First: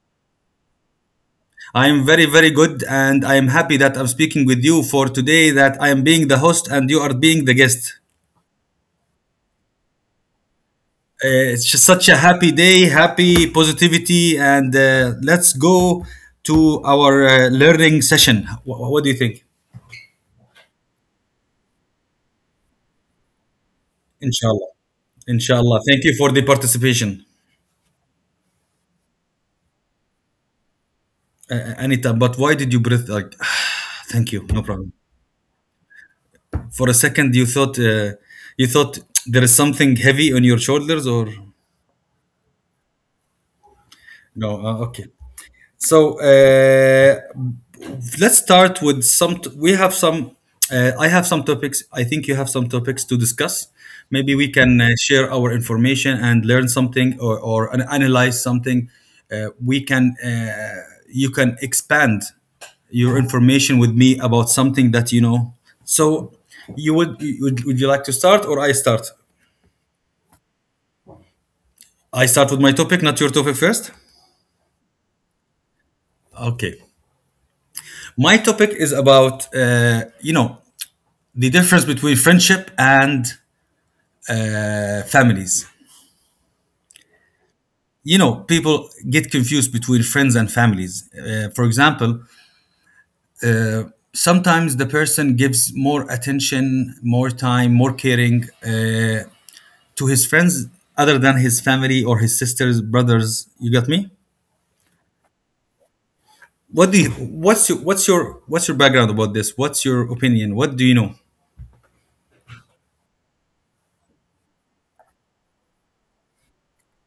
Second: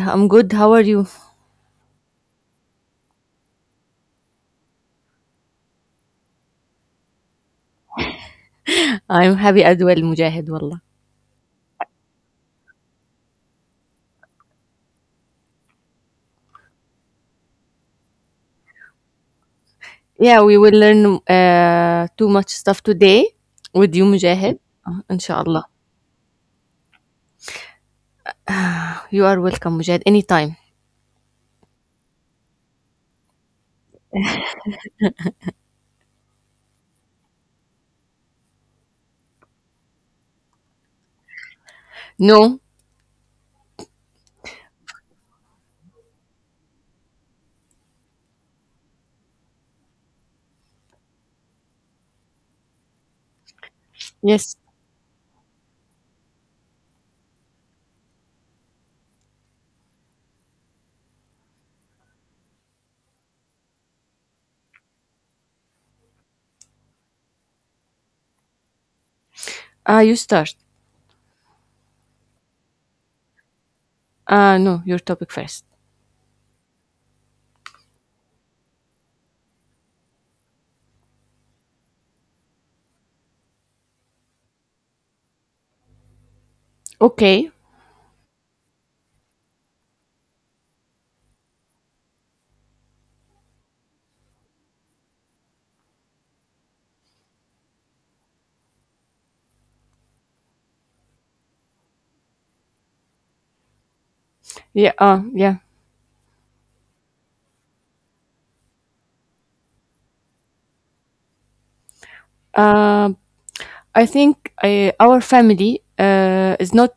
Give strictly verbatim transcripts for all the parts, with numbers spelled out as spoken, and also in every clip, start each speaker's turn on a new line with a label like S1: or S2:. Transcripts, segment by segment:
S1: I'm good. How are you?
S2: I'm very, very good, and I'm happy that I'm speaking with you for today. That I am being the host and you are being the guest.
S1: I'm happy as well, Mujahid. Wallah.
S2: Uh, it's just such a happy day, happy positivity, and uh, let's go to our uh, learning session. Wh- what do you think?
S1: Yeah, we will learn uh, too much stuff today with you, Mujahid.
S2: Inshallah,
S1: Uh, inshallah.
S2: inshallah. Thank you for the participation,
S1: You are welcome, Mujahid. Anytime.
S2: uh, uh, Anita. But why did you breathe like? Thank you. No problem. For a second, you thought uh, you thought there is something heavy on your shoulders, or
S1: No.
S2: no, uh, okay. So uh, let's start with some. T- we have some. Uh, I have some topics. I think you have some topics to discuss. Maybe we
S1: Yes.
S2: can uh, share our information and learn something or, or an- analyze something. Uh, we can. Uh, you can expand your information with me about something that you know. So you would, would would you like to start or I start?
S1: Uh, you start.
S2: I start with my topic, not your topic first.
S1: Uh, no, your topic first.
S2: Okay. My topic is about uh, you know the difference between friendship and uh, families.
S1: Okay.
S2: You know, people get confused between friends and families. Uh, for example, sometimes the person gives more attention, more time, more caring uh, to his friends other than his family or his sisters, brothers. You got me?
S1: Yeah. Uh, yeah.
S2: What do you? What's your? What's your? What's your background about this? What's your opinion? What do you know?
S1: Uh, I think uh, our family uh, is not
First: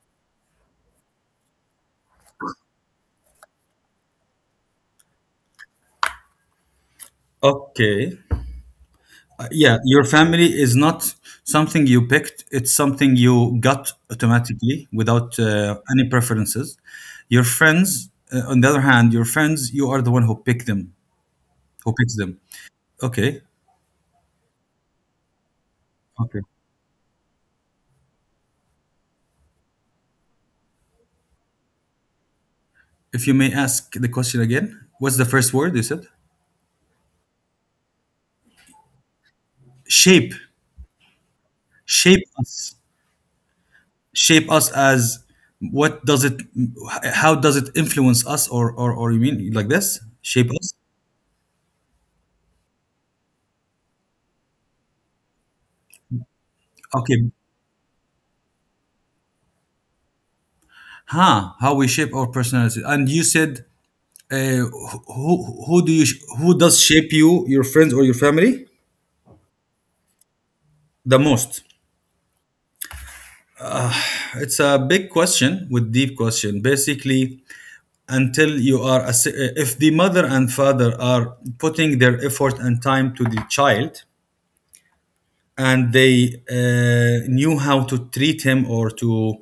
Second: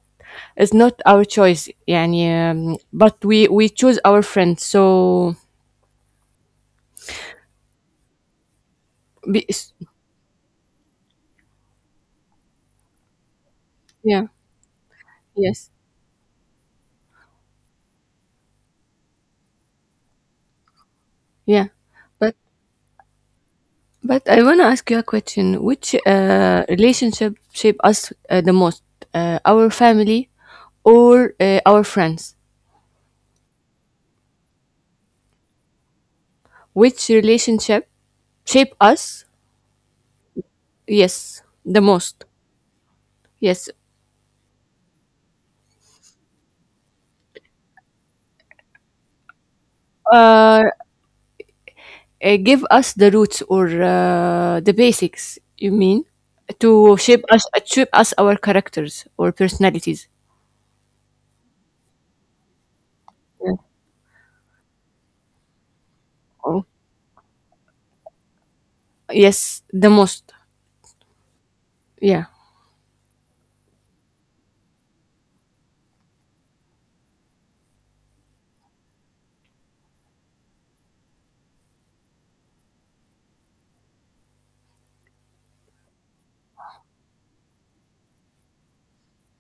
S1: is not our choice يعني, um, but we we choose our friends, so
S2: Okay.
S1: be,
S2: Yeah, your family is not something you picked, it's something you got
S1: yeah,
S2: automatically without
S1: yes.
S2: uh, any preferences. Your friends, uh, on the other hand, your friends, you are the one who pick them,
S1: Yeah,
S2: who picks
S1: but
S2: them. Okay,
S1: but I want to ask you a question. Which
S2: okay.
S1: uh, relationship shape us uh, the most? Uh, our family or uh, our friends?
S2: If you may ask the question again, what's the first word you said?
S1: Which relationship shape us?
S2: Shape,
S1: Yes, the
S2: Shape
S1: most.
S2: us,
S1: Yes,
S2: shape us as what does it, how does it influence us, or or or you mean like this? Shape
S1: uh,
S2: us.
S1: uh, give us the roots or uh, the basics. You mean to shape
S2: Okay.
S1: us, uh, shape us our characters or personalities?
S2: Huh. How we shape our personality. And you said
S1: Yeah.
S2: Uh, who who do you who
S1: Oh,
S2: does shape you, your friends or your family
S1: yes, the most.
S2: the most?
S1: Yeah.
S2: It's a big question, with deep question basically. Until you are a s- If the mother and father are putting their effort and time to the child, and they uh, knew how to treat him, or to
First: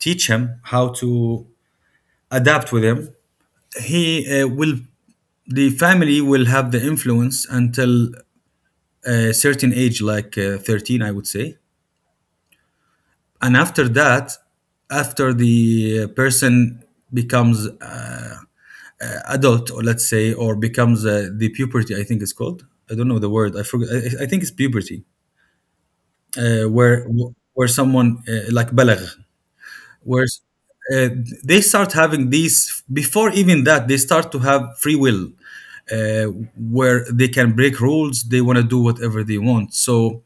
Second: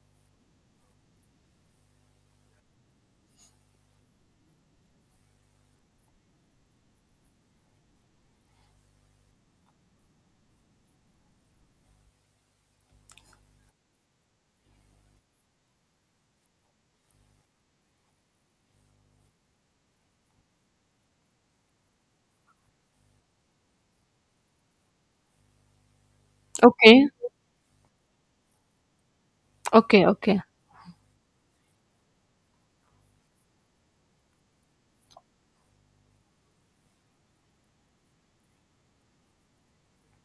S2: teach him how to adapt with him, he uh, will the family will have the influence until a certain age like uh, thirteen, I would say. And after that, after the person becomes uh, uh, adult, or let's say, or becomes uh, the puberty, I think it's called. I don't know the word, I forgot. i, I think it's puberty, uh, where
S1: Okay.
S2: where someone uh, like balagh,
S1: Okay.
S2: where
S1: Okay.
S2: uh, they start having these. Before even that, they start to have free will, uh, where they can break rules, they want to do whatever they want. So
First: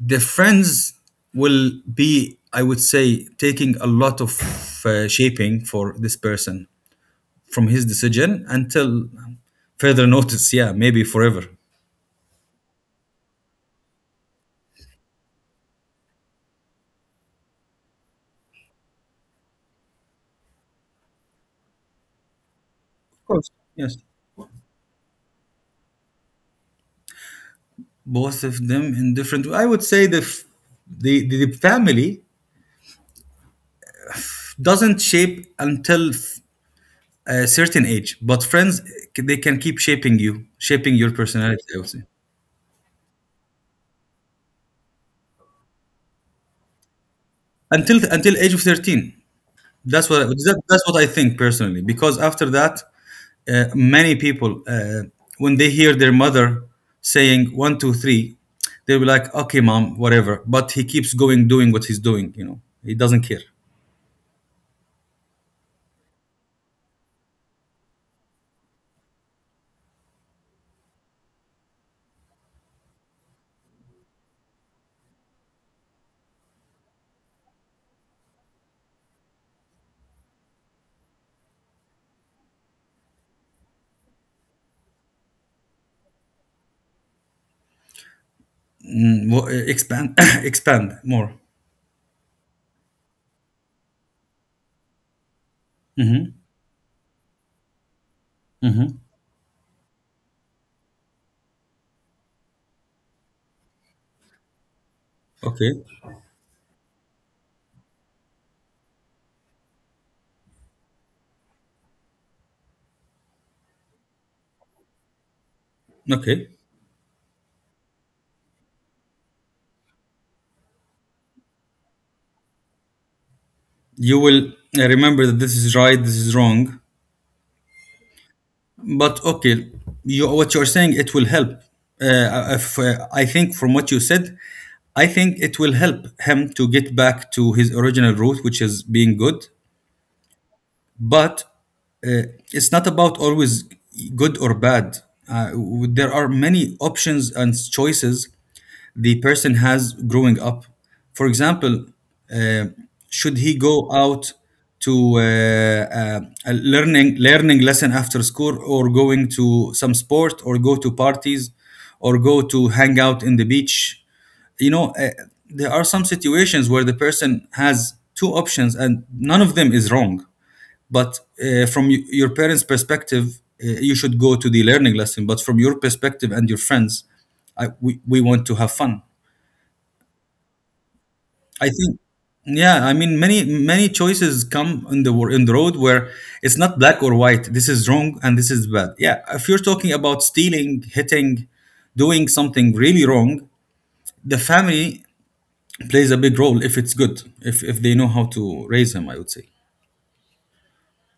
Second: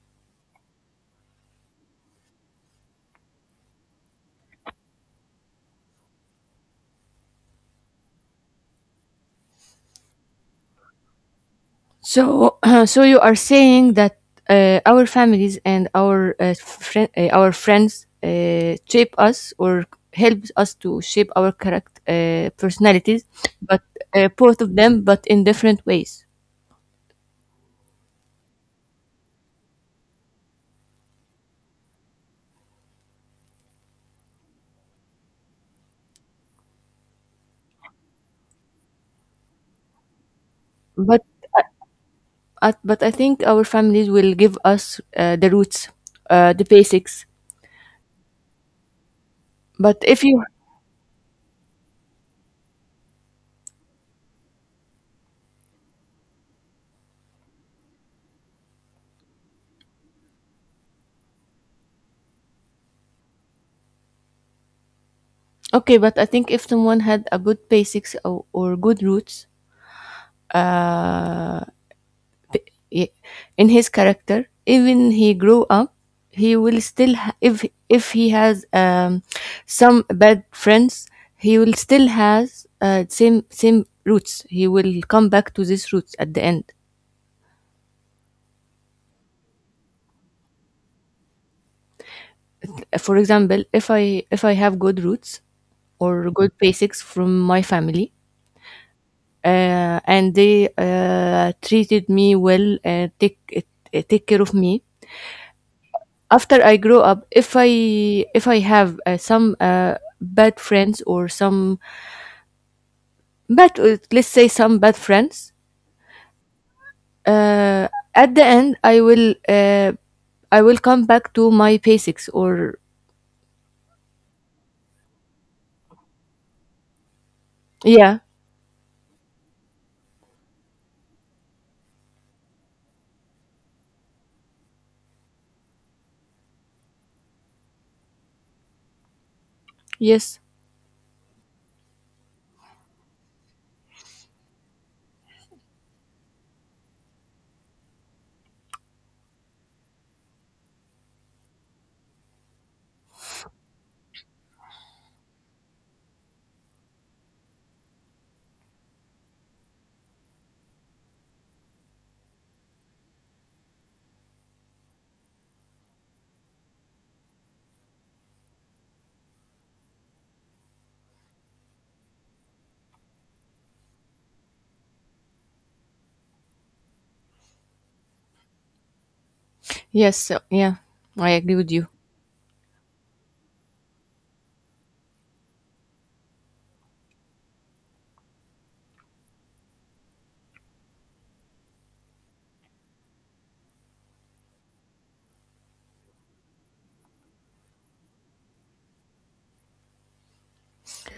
S2: the friends will be, I would say, taking a lot of uh, shaping for this person, from his decision until further notice, yeah, maybe forever. Of
S1: So, so you are saying that uh, our families and our uh, friend, uh, our friends uh, shape us or help us to shape our character, uh, personalities,
S2: course,
S1: but
S2: yes,
S1: uh, both of them, but in different ways.
S2: both of them in different, I would say. the f- the, the, the family doesn't shape until f- a certain age, but friends, c- they can keep shaping you, shaping your
S1: But
S2: personality, I would say.
S1: at, but I think our families will give us uh, the roots, uh, the basics.
S2: Until until age of thirteen,
S1: But
S2: that's what,
S1: if you
S2: that's what I think personally, because after that, uh, many people, uh, when they hear their mother saying one two three, they'll be like, "Okay mom, whatever," but he keeps going, doing what he's doing, you know, he doesn't care.
S1: Okay, but I think if someone had a good basics, or, or good roots, uh, i- in his character, even he grew up, he will still ha- if if he has um, some bad friends, he will still has uh, same same roots. He will come back to these roots at the end.
S2: Mm, wha- uh, expand expand more.
S1: For example, if i if i have good roots or
S2: Hmm,
S1: good basics from my family,
S2: hmm.
S1: uh, and they uh, treated me well, uh, take uh, take care of me.
S2: Okay,
S1: After I grow up, if I if I have uh, some uh, bad friends or some bad uh, let's say some bad friends,
S2: okay.
S1: uh, at the end I will uh, I will come back to my basics, or...
S2: You will uh, remember that this is right, this is wrong.
S1: Yeah.
S2: But okay, you what you're saying, it will help. Uh, if, uh, I think from what you said, I think it will help him to get back to his original route, which is being good.
S1: Yes.
S2: But uh, it's not about always good or bad. Uh, w- there are many options and choices the person has growing up. For example, uh, should he go out to uh, uh, a learning learning lesson after school, or going to some sport, or go to parties, or go to hang out in the beach? You know, uh, there are some situations where the person has two options, and none of them is wrong. But uh, from your parents' perspective, uh, you should go to the learning lesson. But from your perspective and your friends, I, we, we want to have fun.
S1: Yes. So, yeah, I agree
S2: I
S1: with you.
S2: think, yeah, I mean, many many choices come in the wor- in the road, where it's not black or white. This is wrong and this is bad. Yeah, if you're talking about stealing, hitting, doing something really wrong, the family plays a big role, if it's good, if if they know how to raise him, I would say.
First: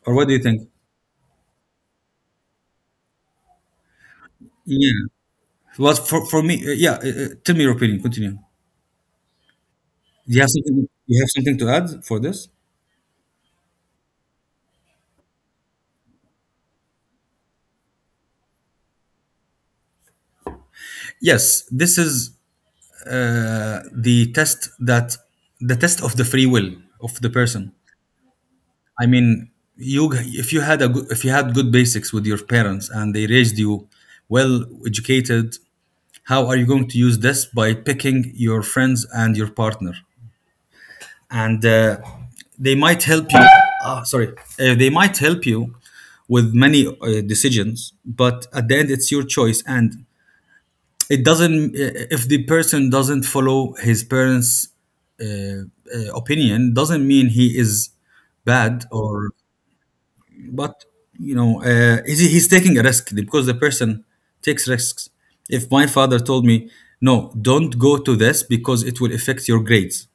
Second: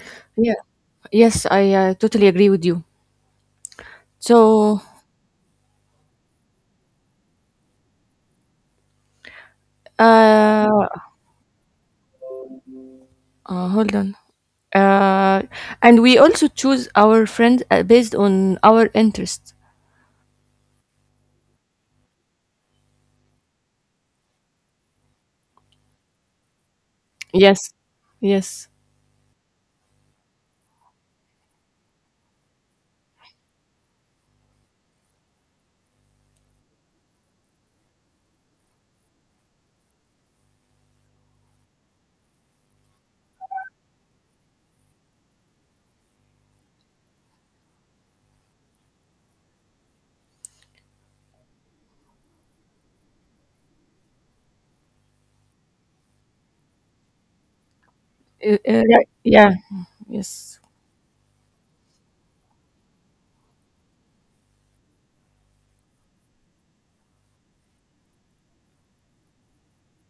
S2: Or what do you
S1: Yeah,
S2: think?
S1: yes, I uh, totally agree with you. So,
S2: Yeah. Well, for for me, uh, yeah. Uh, uh, tell me your opinion. Continue. Do you have
S1: uh,
S2: something, you have something to add for this?
S1: uh hold on. uh and we also choose our friends uh, based on our interest.
S2: Yes, this is uh, the test that the test of the free will of the person.
S1: Yes, yes.
S2: I mean, you if you had a good, if you had good basics with your parents and they raised you well educated, how are you going to use this by picking your friends and your partner? And uh, they might help you. Ah, sorry, uh, they might help you with many uh, decisions, but at the end, it's your choice. And it doesn't, if the person doesn't follow his parents uh, uh, opinion, doesn't mean he is
S1: Uh, uh,
S2: bad,
S1: Yeah.
S2: or
S1: Yeah, yes,
S2: but you know, uh, he's, he's taking a risk, because the person takes risks. If my father told me, "No, don't go to this because it will affect your grades."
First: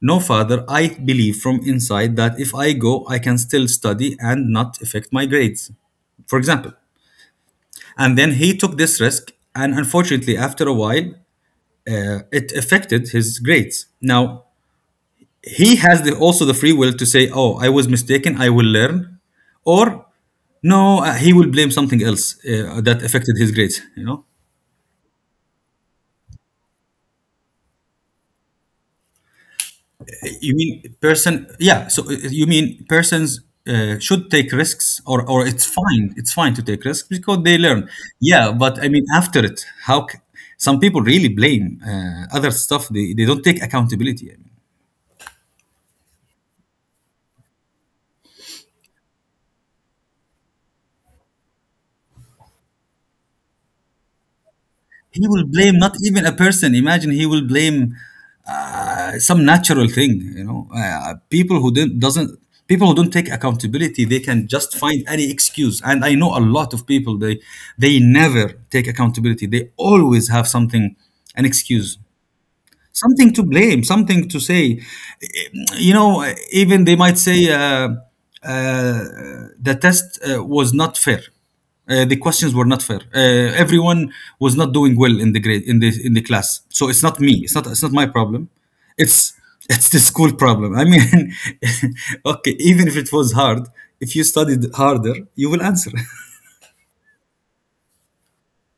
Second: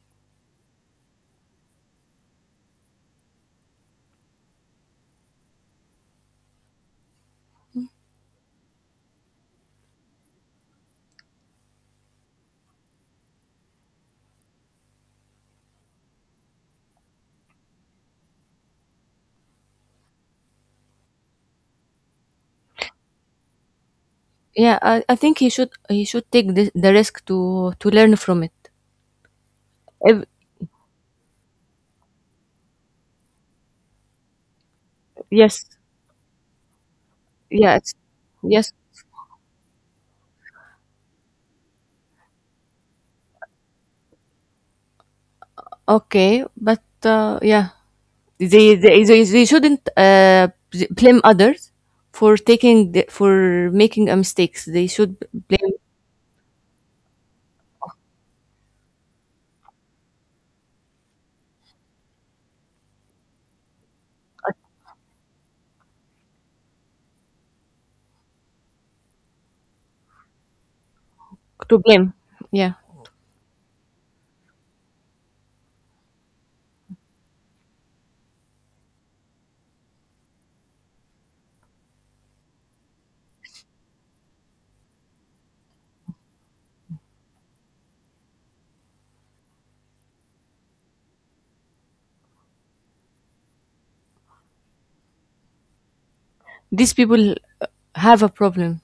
S2: "No, father, I believe from inside that if I go I can still study and not affect my grades," for example. And then he took this risk, and unfortunately after a while, uh, it affected his grades. Now he has the, also the free will to say, "Oh, I was mistaken. I will learn," or no, uh, he will blame something else uh, that affected his grades. You know,
S1: yeah, I, I think he should he should take the the risk to to learn from it if...
S2: you mean person? Yeah. So uh, you mean persons uh, should take risks, or or
S1: Yes,
S2: it's fine. It's fine to take risks because they
S1: yeah,
S2: learn.
S1: it's...
S2: Yeah,
S1: Yes.
S2: but I mean, after it, how? C- some people really blame uh, other stuff. They, they don't take accountability.
S1: Okay, but uh, yeah, they, they they they shouldn't uh b- blame others for taking the, for making a mistakes. They should
S2: He will
S1: blame...
S2: blame not even a person. Imagine he will blame uh, some natural thing. You know, uh, people who didn't doesn't people who don't take accountability, they can just find any excuse. And I know a lot of people, they they never take accountability. They always have something, an
S1: To
S2: excuse,
S1: blame. Yeah.
S2: something to blame, something to say. You know, even they might say uh, uh, the test uh, was not fair. Uh, the questions were not fair. Uh, everyone was not doing well in the grade, in the in the class. So it's not me. It's not it's not my problem. It's it's the school problem. I mean, okay, even if it was hard, if you studied harder, you will answer.
S1: These people uh, have a problem.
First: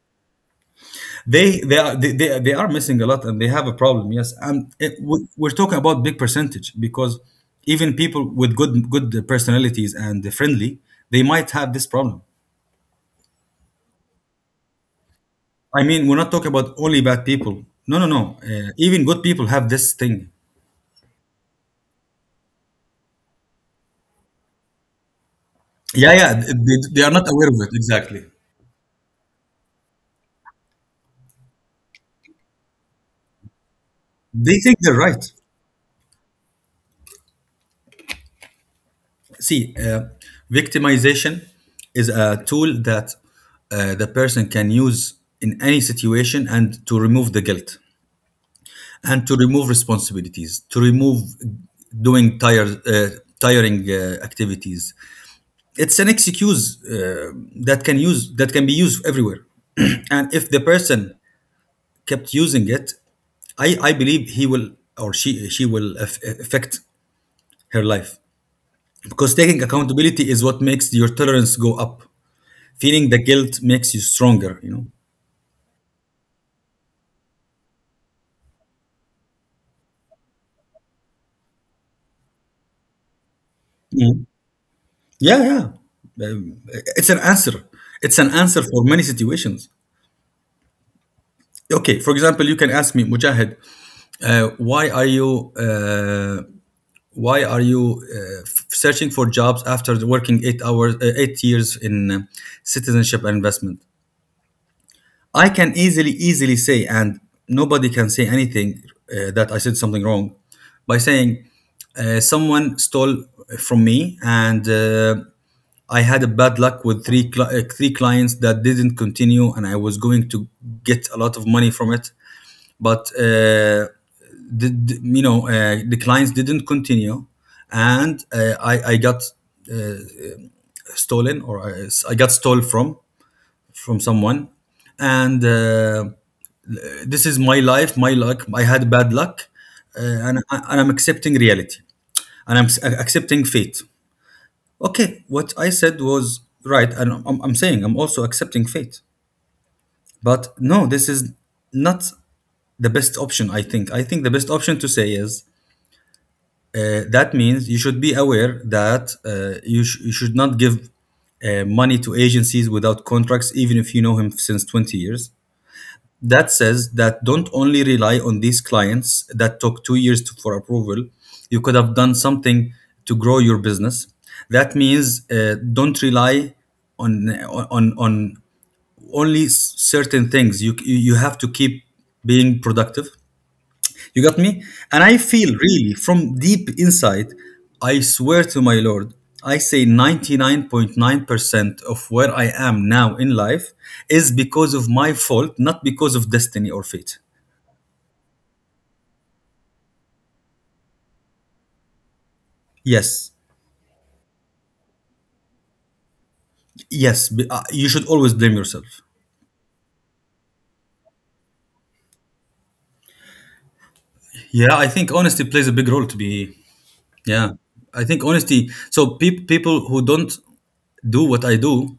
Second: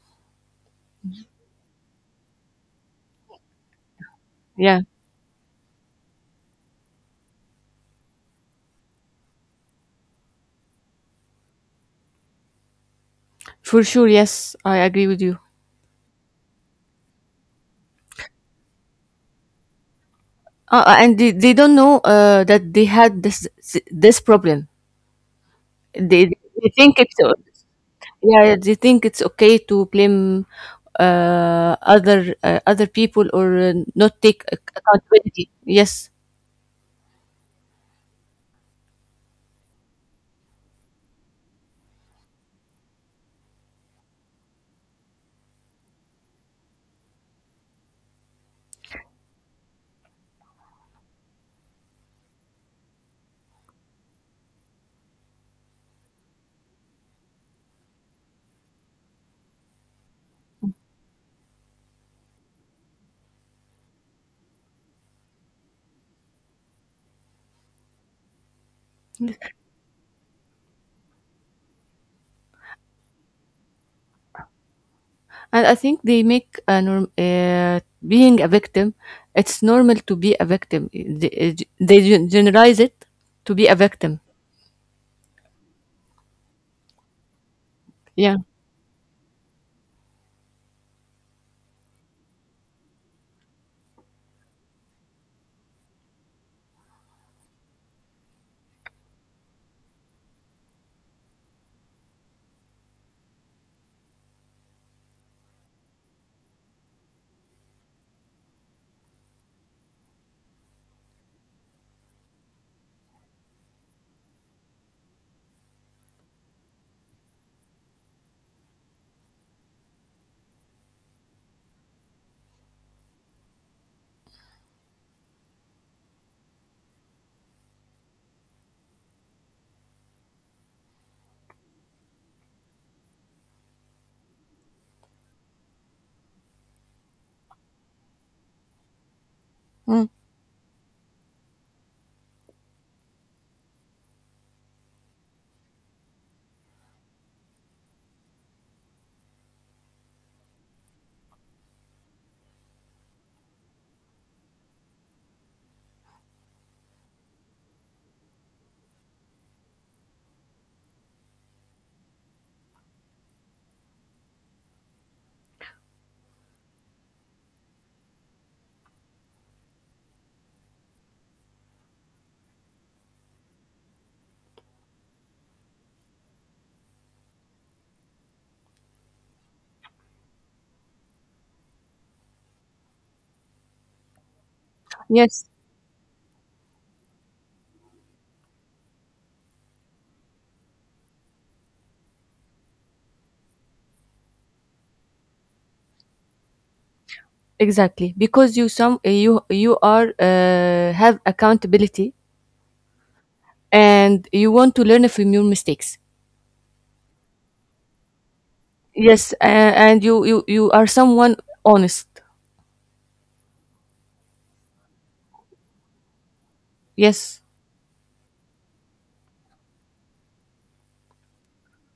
S2: They they are, they, they, they are missing a lot and they have a problem. Yes, and
S1: Yeah,
S2: it, we- we're talking about big percentage, because even people with good good personalities and friendly, they might have this problem.
S1: for sure. Yes, I agree with you.
S2: I mean, we're not talking about only bad people. No, no, no. Uh, even good people have this thing.
S1: Uh, and they, they don't know uh, that they had this this problem.
S2: Yeah,
S1: They
S2: yeah.
S1: they
S2: They,
S1: think
S2: they are
S1: it's
S2: not
S1: o-
S2: aware of it exactly.
S1: Yeah, they think it's okay to blame uh, other uh, other people, or uh, not take
S2: They
S1: ac-
S2: think they're right.
S1: accountability. Yes,
S2: See, uh, victimization is a tool that uh, the person can use in any situation, and to remove the guilt, and to remove responsibilities, to remove doing tired, uh, tiring uh, activities. It's an excuse uh, that can use that can be used everywhere. And if the person kept using it, I I believe he will, or she she will aff- affect her life, because taking accountability is what makes your tolerance go up. Feeling the guilt makes you stronger, you know.
S1: and I think they make a norm, uh, being a victim. It's normal to be a victim. They, they gen- generalize it to be a victim.
S2: Mm. Yeah, yeah. Um, it's an answer. It's an
S1: Yeah.
S2: answer for many situations. Okay, for example, you can ask me, Mujahid, uh, why are you uh, why are you uh, f- searching for jobs after working eight hours, uh, eight years in uh, citizenship and investment? I can easily, easily say, and nobody can say anything uh, that I said something wrong, by saying uh, someone stole from me, and uh, I had a bad luck with three cli- uh, three clients that didn't continue, and I was going to get a lot of money from it, but uh, the, the- you know, uh, the clients didn't continue, and uh, I I got stolen, or I, I got stole from from someone, and. Uh, this is my life, my luck. I had bad luck, uh,
S1: Mm.
S2: and, and I'm accepting reality, and I'm s- accepting fate. Okay, what I said was right, and I'm, I'm saying I'm also accepting fate. But no, this is not the best option. I think. I think the best option to say is uh, that means you should be aware that uh, you, sh- you should not give uh, money to agencies without contracts, even if you know him since twenty years. That says that don't only rely on these clients that took two years to, for approval. You could have done something to grow your business. That means uh, don't rely on on on only certain things. You you have to keep being productive, you got me? And I
S1: Yes.
S2: feel really from deep inside, I swear to my Lord, I say ninety-nine point nine percent of where I am now in life is because of my fault, not because of destiny or fate.
S1: Exactly. Because you some you you are uh, have accountability
S2: Yes,
S1: and you want to learn from your mistakes.
S2: yes, b- uh, you should always blame yourself.
S1: Yes, a- and you you you are someone honest.
S2: Yeah, I think honesty plays a big role to be.
S1: Yes.
S2: Yeah, I think honesty. So pe- people who don't do what I do,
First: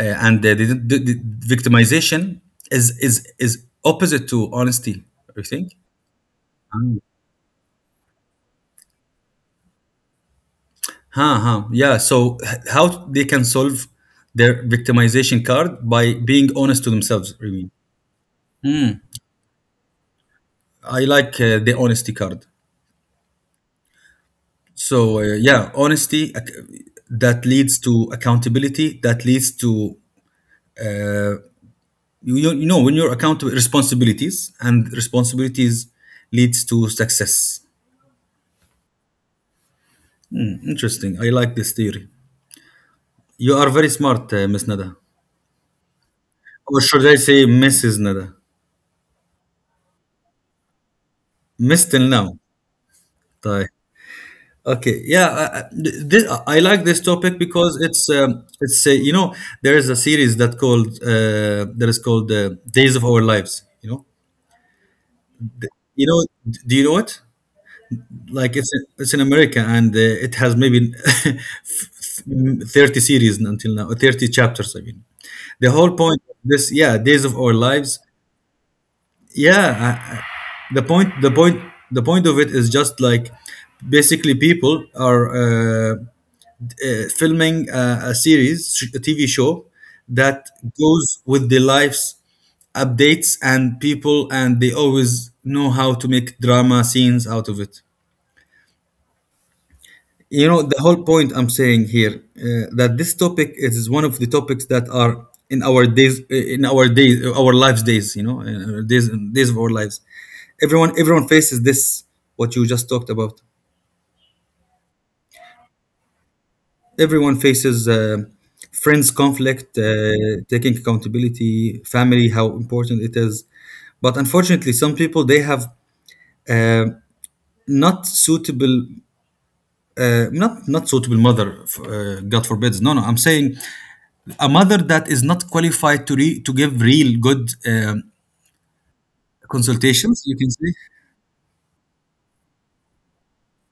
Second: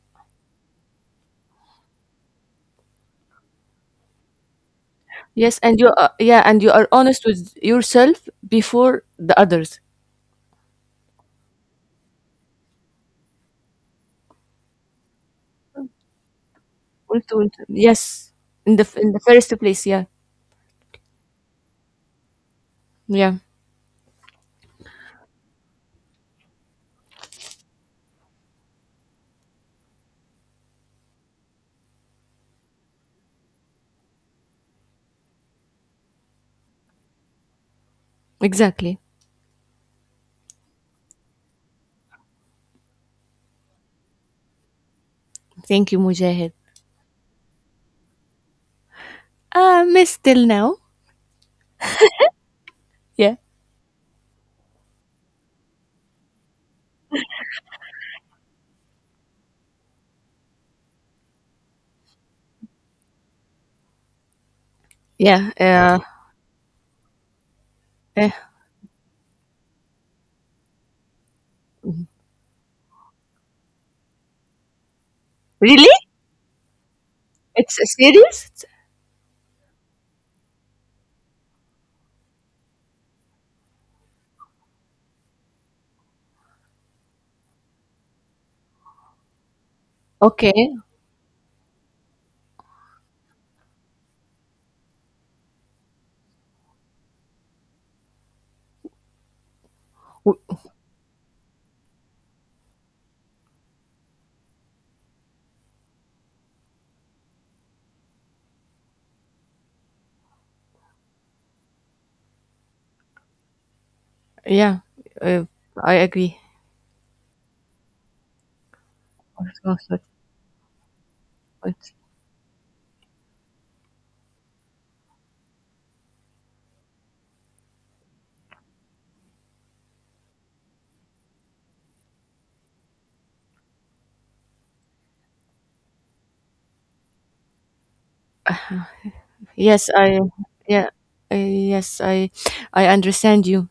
S2: uh, and they didn't, the, the victimization is is is opposite to honesty. You
S1: Yes,
S2: think?
S1: and you are, yeah, and you are
S2: Mm.
S1: honest with yourself before the others.
S2: Huh, huh. Yeah. So h- how they can solve their victimization card by being honest to
S1: قلت-
S2: themselves. I
S1: قلت-
S2: mean,
S1: Yes, in the in the first place, yeah.
S2: I like uh, the honesty card.
S1: Yeah,
S2: So uh, yeah, honesty ac- that leads to accountability. That leads to you, you you know when you're accountable responsibilities, and responsibilities leads to success.
S1: exactly.
S2: Interesting. I like this theory. You are very smart, uh, Miss Nada.
S1: Thank you, Mujahid.
S2: Or should I say Missus Nada?
S1: Uh, miss till now.
S2: Miss till now.
S1: Yeah.
S2: Okay, yeah, I, I- th- I like this topic because it's um, it's uh, you know there is a series that called uh, that is called uh, Days of Our Lives. You know,
S1: Yeah. Uh,
S2: you know, do you know it?
S1: eh.
S2: Like it's it's in America, and uh, it has maybe thirty series until now, thirty chapters. I mean, the
S1: Really?
S2: whole point of this, yeah, Days of Our
S1: It's a
S2: Lives.
S1: series?
S2: Yeah, I- I- the point the point the point of it is just like basically people are. Uh, uh, filming a, a series, sh- a T V show that
S1: Okay.
S2: goes with the lives updates and people, and they always know how to make drama scenes out of it. You
S1: W-
S2: know, the whole point I'm saying here uh, that this topic is one of the topics that are in our days, uh, in our days, uh, our lives days. You know, in our days, days of our lives. Everyone, everyone faces this. What you just talked about.
S1: Yeah, uh, I agree.
S2: Everyone faces uh, friends conflict, uh, taking accountability, family, how important it is. But unfortunately, some people they have uh, not suitable, uh, not not suitable mother. f- Uh, God forbids. No, no. I'm saying a mother that is not qualified to re- to give real good um,
S1: Yes, I...
S2: consultations. You can say,
S1: Yeah. Uh, yes, I I understand you.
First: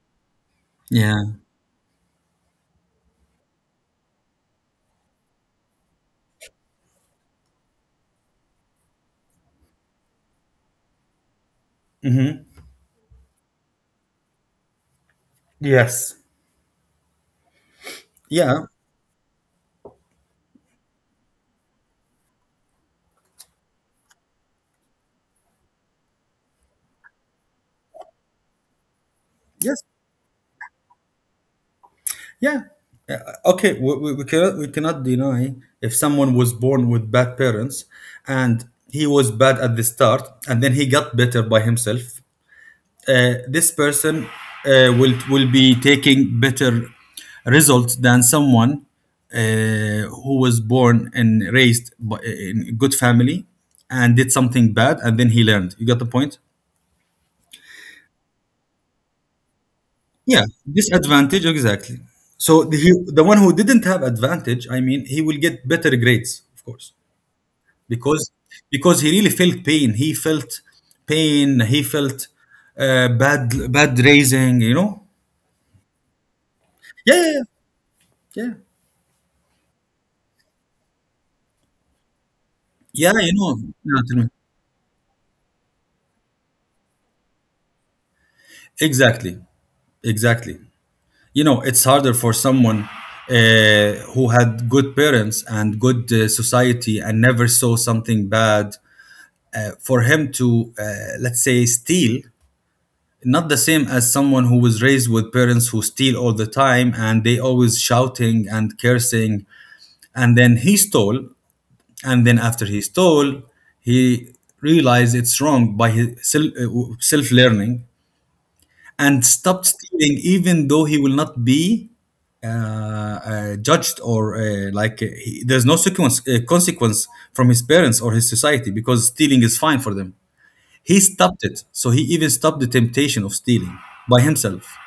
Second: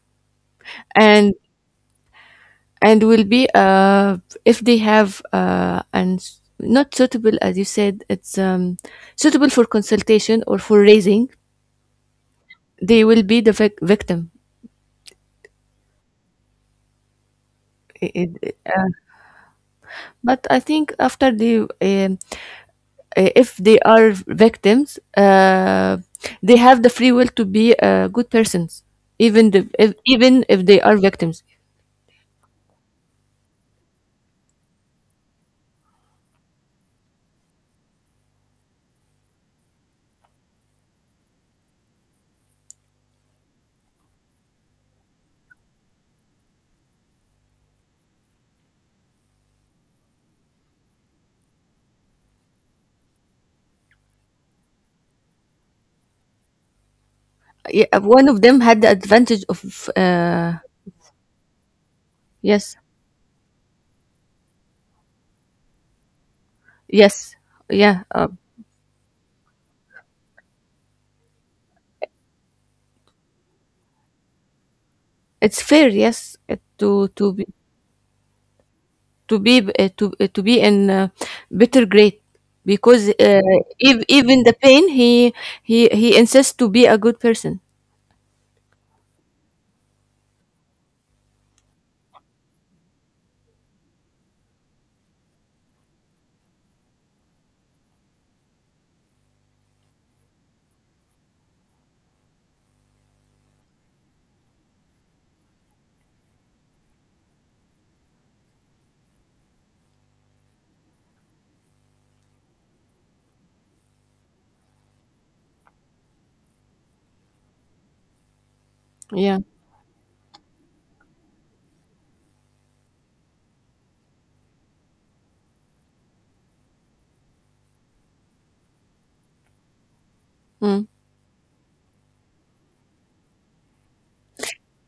S2: yeah.
S1: and and will be uh if they have uh and not suitable, as you said, it's um suitable for consultation or for raising, they will be the vic- victim.
S2: Yes.
S1: I- I-
S2: Yeah.
S1: uh, but I think after they, um, uh, if they are victims, uh they have the free will to be uh, good persons, even the
S2: Yes.
S1: if, even if they are victims.
S2: Yeah. Yeah, okay. We, we, we cannot we cannot deny if someone was born with bad parents and he was bad at the start and then he got better by himself. Uh, this person uh, will will be taking better results than someone uh, who was born and raised by, in a good family and did something bad and then he learned. You got the point?
S1: Yeah, one of them had the advantage of
S2: Yeah,
S1: uh
S2: disadvantage exactly. So
S1: yes.
S2: the he, the one who didn't have advantage, I mean, he will get better grades, of course,
S1: Yes. Yeah. uh,
S2: because because he really felt pain. He felt pain. He felt uh, bad bad raising. You know.
S1: It's fair, yes, uh, to
S2: Yeah,
S1: to
S2: yeah,
S1: be
S2: yeah, yeah.
S1: to be uh, to uh, to be in a better grade, because,
S2: Yeah, you
S1: uh,
S2: know. You know
S1: ev-
S2: what I mean.
S1: even the pain, he he he insists to be a good person.
S2: Exactly, exactly. You know, it's harder for someone uh, who had good parents and good uh, society and never saw something bad for him to, uh, let's say, steal, not the same as someone who was raised with parents who steal all the time and they always shouting and cursing, and then he stole, and then after he stole he realized it's wrong by his self, self learning, and
S1: Yeah.
S2: stopped stealing, even though he will not be uh, uh, judged or uh, like uh, he, there's no sequence, uh, consequence from his parents or his society because stealing is fine for them.
S1: Mm.
S2: He stopped it, so he even stopped the temptation of stealing by himself.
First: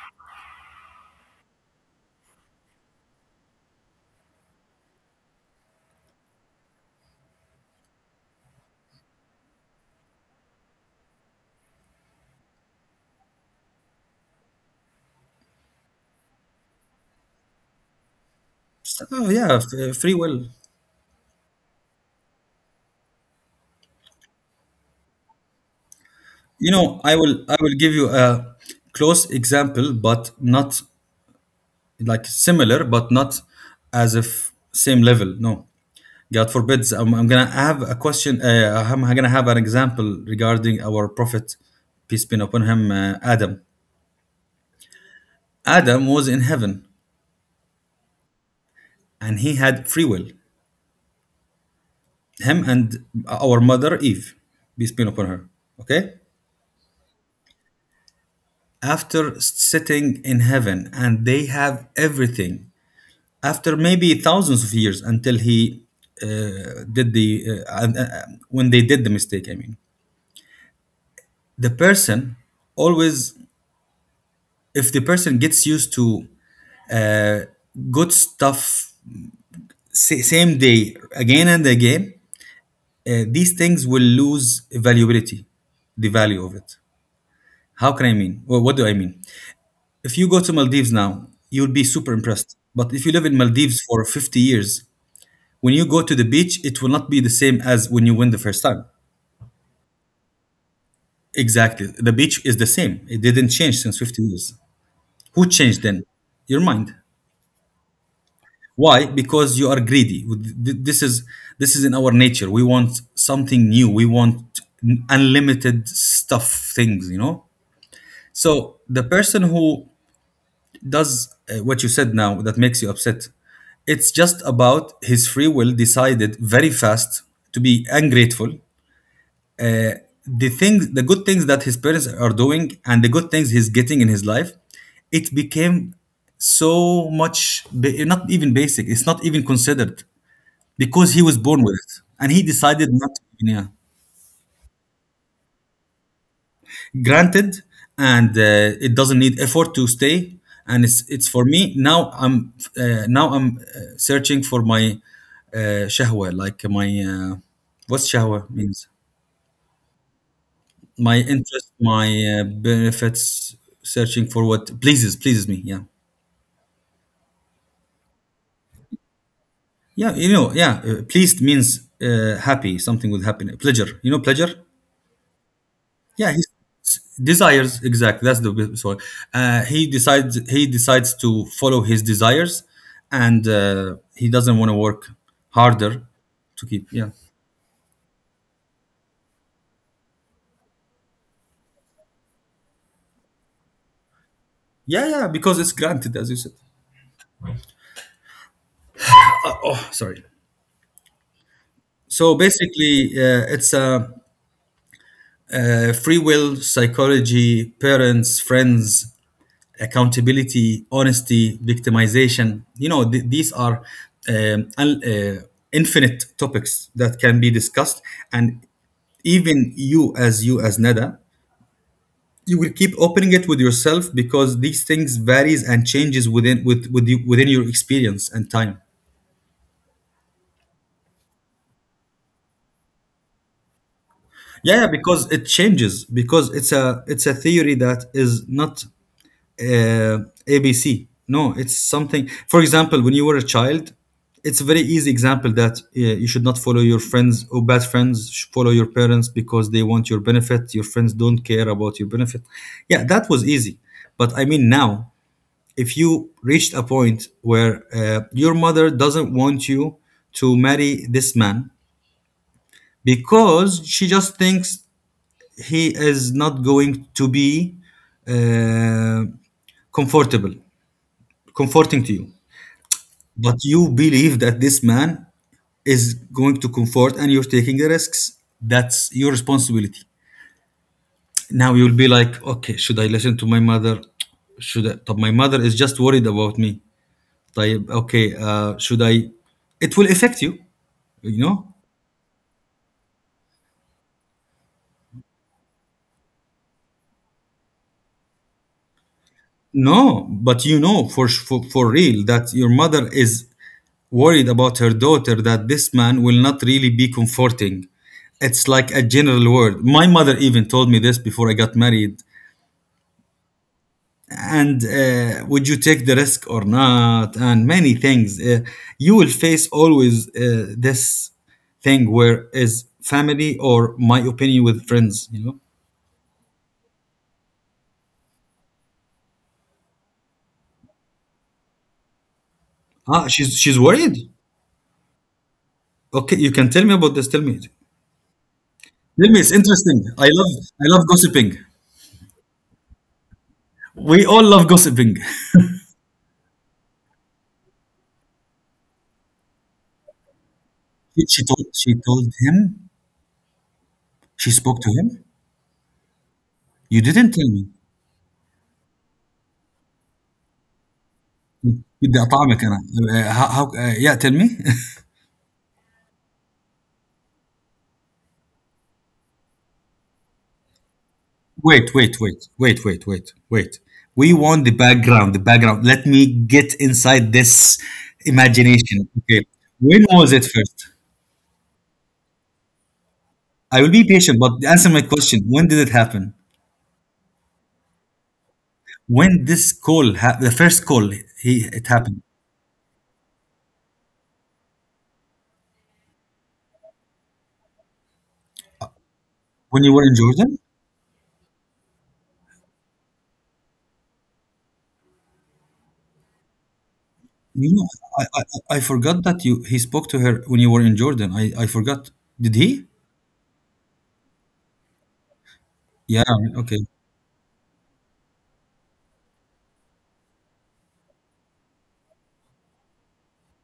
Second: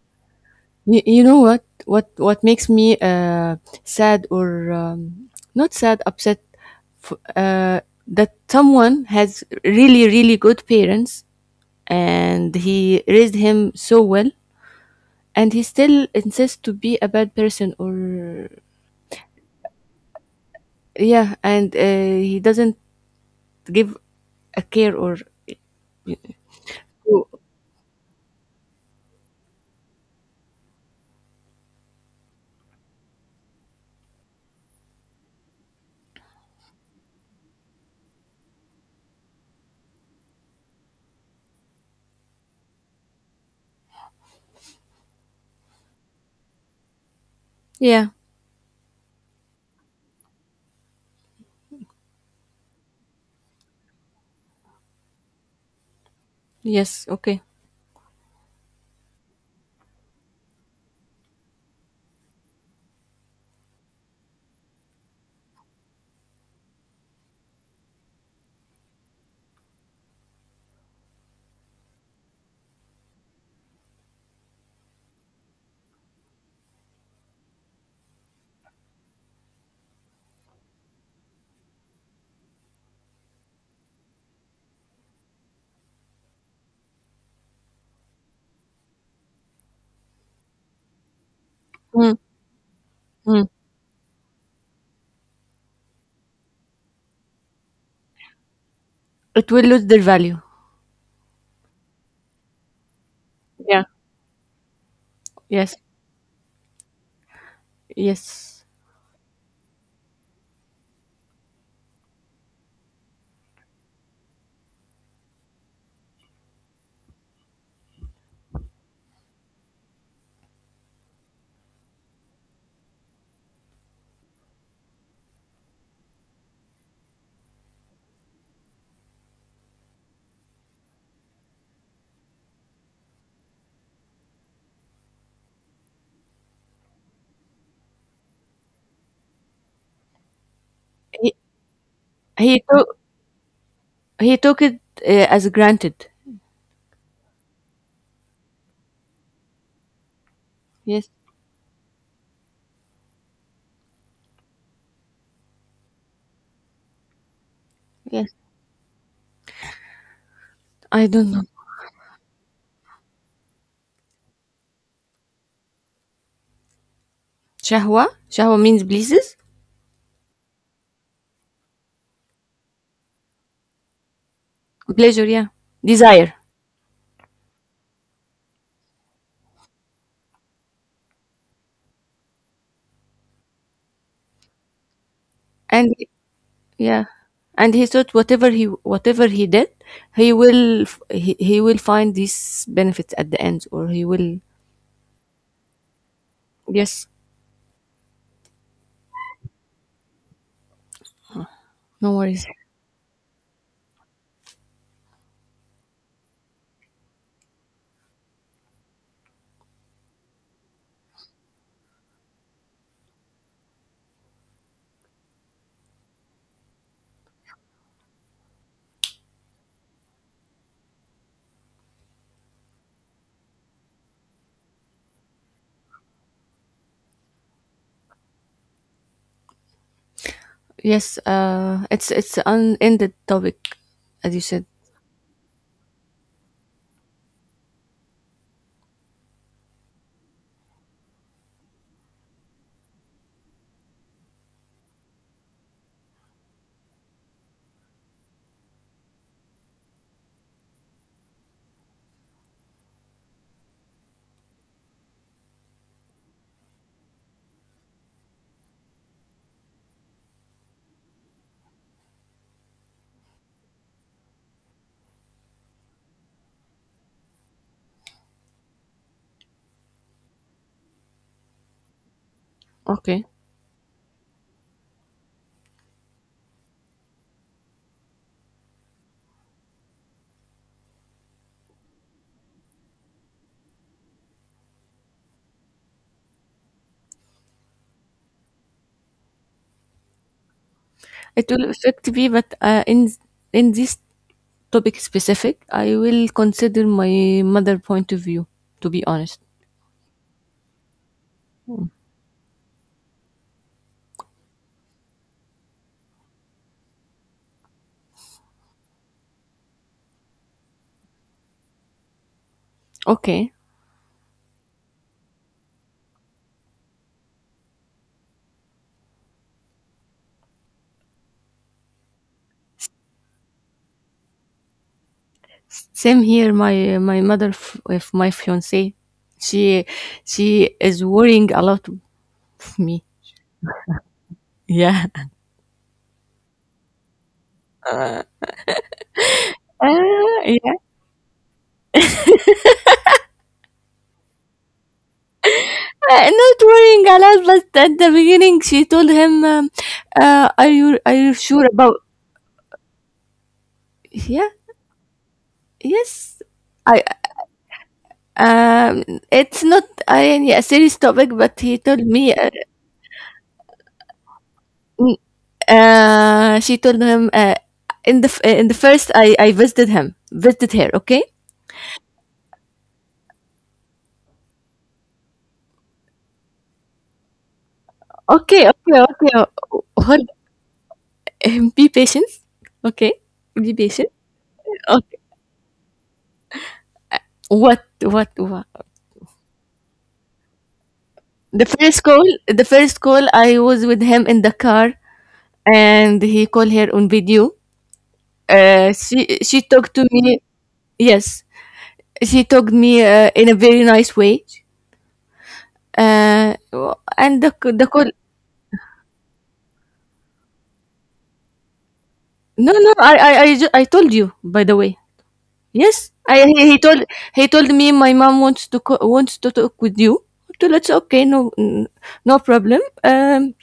S1: You, you know what? What what makes me uh, sad, or um, not sad, upset, f- uh, that someone has really really good parents and he raised him so well, and he still insists to be a bad person, or...
S2: Oh yeah, f- uh, free will.
S1: Yeah, and uh, he doesn't give a care, or...
S2: You know, I will I will give you a close example, but not like similar, but not as if same level. No, God forbids. I'm, I'm gonna have a question. Uh, I'm gonna have an example regarding our prophet, peace be upon him, uh, Adam. Adam was in heaven,
S1: Yeah,
S2: and he had free will. Him and our mother Eve, peace be upon her. Okay,
S1: yes, okay.
S2: after sitting in heaven, and they have everything, after maybe thousands of years until he uh, did the uh, uh, uh, when they did the mistake, I mean the person always, if the person gets used to uh, good stuff sa- same day again and again, uh, these things will lose valuability, the value of it. How can, I mean, well, what do I mean? If you go to Maldives now you'll be super
S1: Mm,
S2: impressed, but if you live in
S1: mm.
S2: Maldives for fifty years, when you go to the beach it will not be the same as when you went the first time.
S1: It will lose their value.
S2: Exactly, the beach is the same, it didn't change
S1: Yeah,
S2: since fifty years. Who
S1: yes,
S2: changed then? Your mind.
S1: yes.
S2: Why? Because you are greedy. Th- this is, this is in our nature. We want something new, we want unlimited stuff, things, you know. So the person who does uh, what you said now that makes you upset, it's just about his free will decided very fast to be ungrateful. The things, the good things that his parents are doing and the good things he's getting in his life, it became so much ba- not even basic, it's not even considered because he
S1: He
S2: was born with it, and he
S1: he
S2: decided
S1: took
S2: not to, yeah,
S1: he took it uh, as granted.
S2: granted, and uh, it doesn't need effort to stay. And it's
S1: Yes,
S2: it's for me now I'm uh, now I'm uh, searching for my uh, shahwa, like my uh, what's
S1: yes.
S2: shahwa means,
S1: I
S2: my
S1: don't know.
S2: interest, my uh, benefits, searching for what pleases pleases me. Yeah,
S1: Shahwa, shahwa means pleases,
S2: yeah, you know, yeah. Uh, pleased means uh, happy, something with happiness, pleasure. You know, pleasure.
S1: pleasure. Yeah,
S2: Yeah,
S1: desire,
S2: he desires exactly. That's the bit- sorry. Uh, he decides he decides to follow his desires, and uh, he doesn't want to work
S1: and
S2: harder to keep.
S1: yeah,
S2: Yeah,
S1: and he thought whatever he whatever he did, he will f- he, he will find these benefits at the end, or he will.
S2: yeah, yeah. Because it's granted, as you said.
S1: Yes,
S2: Uh, oh, sorry.
S1: no
S2: So
S1: worries.
S2: basically, uh, it's a uh, free will, psychology, parents, friends, accountability, honesty, victimization. You know, th- these are um, un- uh, infinite topics that can be discussed. And even you, as you, as Nada, you will keep opening it with yourself because these things varies and changes within with, with you, within your experience and time.
S1: Yes, uh, it's it's unended topic, as you said.
S2: Yeah, yeah, because it changes because it's a it's a theory that is not uh, A B C. No, it's something. For example, when you were a child, it's a very easy example that uh, you should not follow your friends or bad friends. Should follow your parents because they want your benefit. Your friends don't care about your benefit. Yeah, that was easy. But I mean, now, if you reached a point where uh, your mother doesn't want you to marry this man because she just thinks he is not going to be uh, comfortable comforting to you.
S1: Okay.
S2: But you believe that this man is going to comfort and you're taking the risks. That's your responsibility. Now you'll be like, okay, should I listen to my mother? Should I? طب, my mother is just worried about me. طيب, okay, uh, should I? It will affect you, you
S1: It
S2: know?
S1: will affect me, but uh, in in this topic specific, I will consider my mother point of view. To be honest,
S2: No, but you know for, for, for real that your mother is worried about her daughter that this man will not really be comforting. It's like a general word. My mother even told me this before I got married.
S1: okay.
S2: And uh, would you take the risk or not? And many things. Uh, you will face always uh, this thing where is family or my opinion with friends. You know.
S1: Same here. My my mother, f- with my fiance, she she is worrying a lot of me.
S2: Ah, she's she's worried.
S1: Yeah.
S2: Okay, you can tell me about this. Tell me. Tell me. It's interesting. I
S1: Ah,
S2: love
S1: yeah.
S2: I love gossiping. We all love gossiping.
S1: Uh, Not worrying a lot, but at the beginning she told him, um, uh, "Are you are
S2: She
S1: you
S2: she
S1: sure
S2: told she
S1: about?"
S2: told him.
S1: Yeah.
S2: She spoke to him?
S1: Yes, I
S2: You didn't tell me.
S1: um, it's not a, a serious topic, but he told
S2: بدي
S1: me. Uh,
S2: أطعمك أنا. Uh, how, how, uh, yeah, tell me.
S1: n- uh, she told him, uh, in the f- uh, in the first I I visited him, visited her. Okay,
S2: wait, wait, wait, wait, wait, wait, wait. We want the background, the background. Let me get inside this
S1: okay, okay,
S2: imagination.
S1: okay.
S2: Okay.
S1: uh,
S2: When was
S1: Hold,
S2: it first?
S1: um, be patient. Okay, be
S2: I will be
S1: patient.
S2: patient, but answer my
S1: Okay.
S2: question. When did it happen?
S1: What what what?
S2: When this call, ha- the first call, he
S1: The
S2: it
S1: first
S2: happened.
S1: call, the first call, I was with him in the car, and he called her on video. Uh, she she
S2: When you
S1: talked
S2: were
S1: to
S2: in
S1: me.
S2: Jordan?
S1: Yes, she took me uh, in a very nice way, uh, and the
S2: You know,
S1: the call...
S2: I, I, I I forgot that you he spoke to her when you were in Jordan. I, I forgot. Did he?
S1: No, no, I, I I ju- I told you, by the way. Yes,
S2: Yeah,
S1: I he, he
S2: okay.
S1: told he told me my mom wants to co- wants to talk with you, so let's... Okay, no n- no problem. um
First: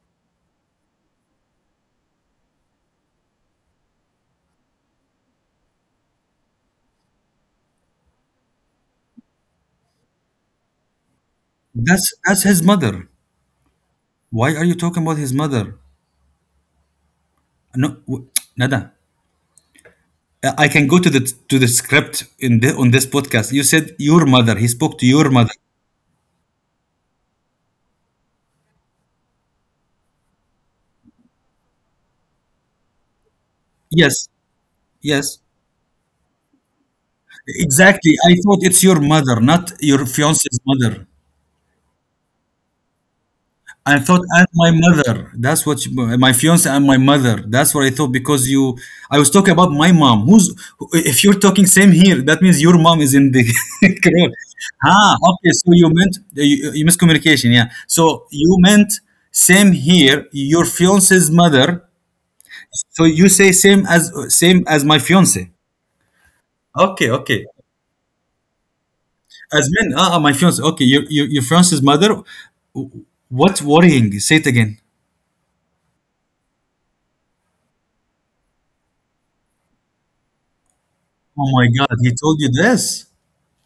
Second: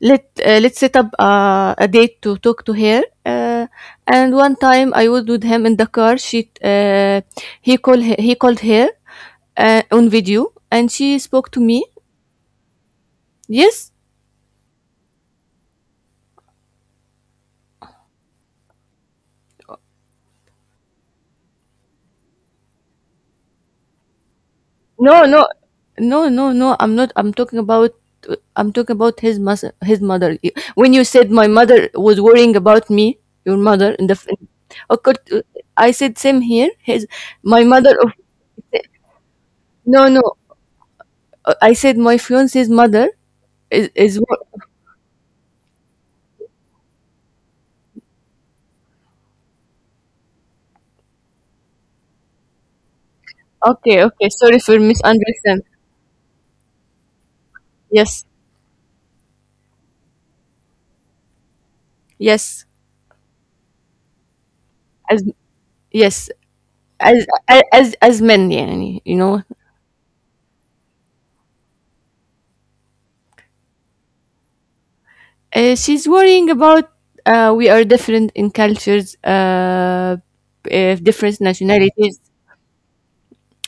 S1: let uh, Let's set up uh, a date to talk to her. Uh, and one time I was with him in the car, she uh, he called he called her uh, on video, and she spoke to me.
S2: That's that's his mother.
S1: Yes.
S2: Why are you talking about his mother? No, w- nada. I can go to the to the script in the, on this podcast. You said your mother. He spoke to
S1: No,
S2: your
S1: no,
S2: mother.
S1: no, no, no. I'm not. I'm talking about... I'm talking about his mas- his mother. You- When you said my mother was worrying about me, your mother in the,
S2: Yes,
S1: f- of course,
S2: yes,
S1: uh, I said same here. His My mother. Of,
S2: exactly. I thought it's your mother, not your
S1: no, no.
S2: fiance's mother.
S1: uh, I said my fiance's mother is
S2: I
S1: is.
S2: thought, and
S1: wor-.
S2: my mother. That's what she- my fiance and my mother. That's what I thought because you. I was talking about my mom. Who's if you're talking same here, that means your mom is in the
S1: Okay, okay.
S2: crowd.
S1: Sorry for
S2: Ah, okay.
S1: misunderstanding.
S2: So you meant you, you miscommunication. Yeah.
S1: Yes,
S2: So you meant same here. Your fiance's mother.
S1: yes,
S2: So you say same as same as my
S1: as
S2: fiance.
S1: yes,
S2: Okay,
S1: as
S2: okay.
S1: as as as men. Yeah, you know.
S2: As men, ah, ah, my fiance. Okay, your your, your fiance's mother. w- What's worrying? Say it again.
S1: Uh, she's worrying about, uh, we are different in cultures, uh, uh, different
S2: Oh my God, he
S1: nationalities.
S2: told you this.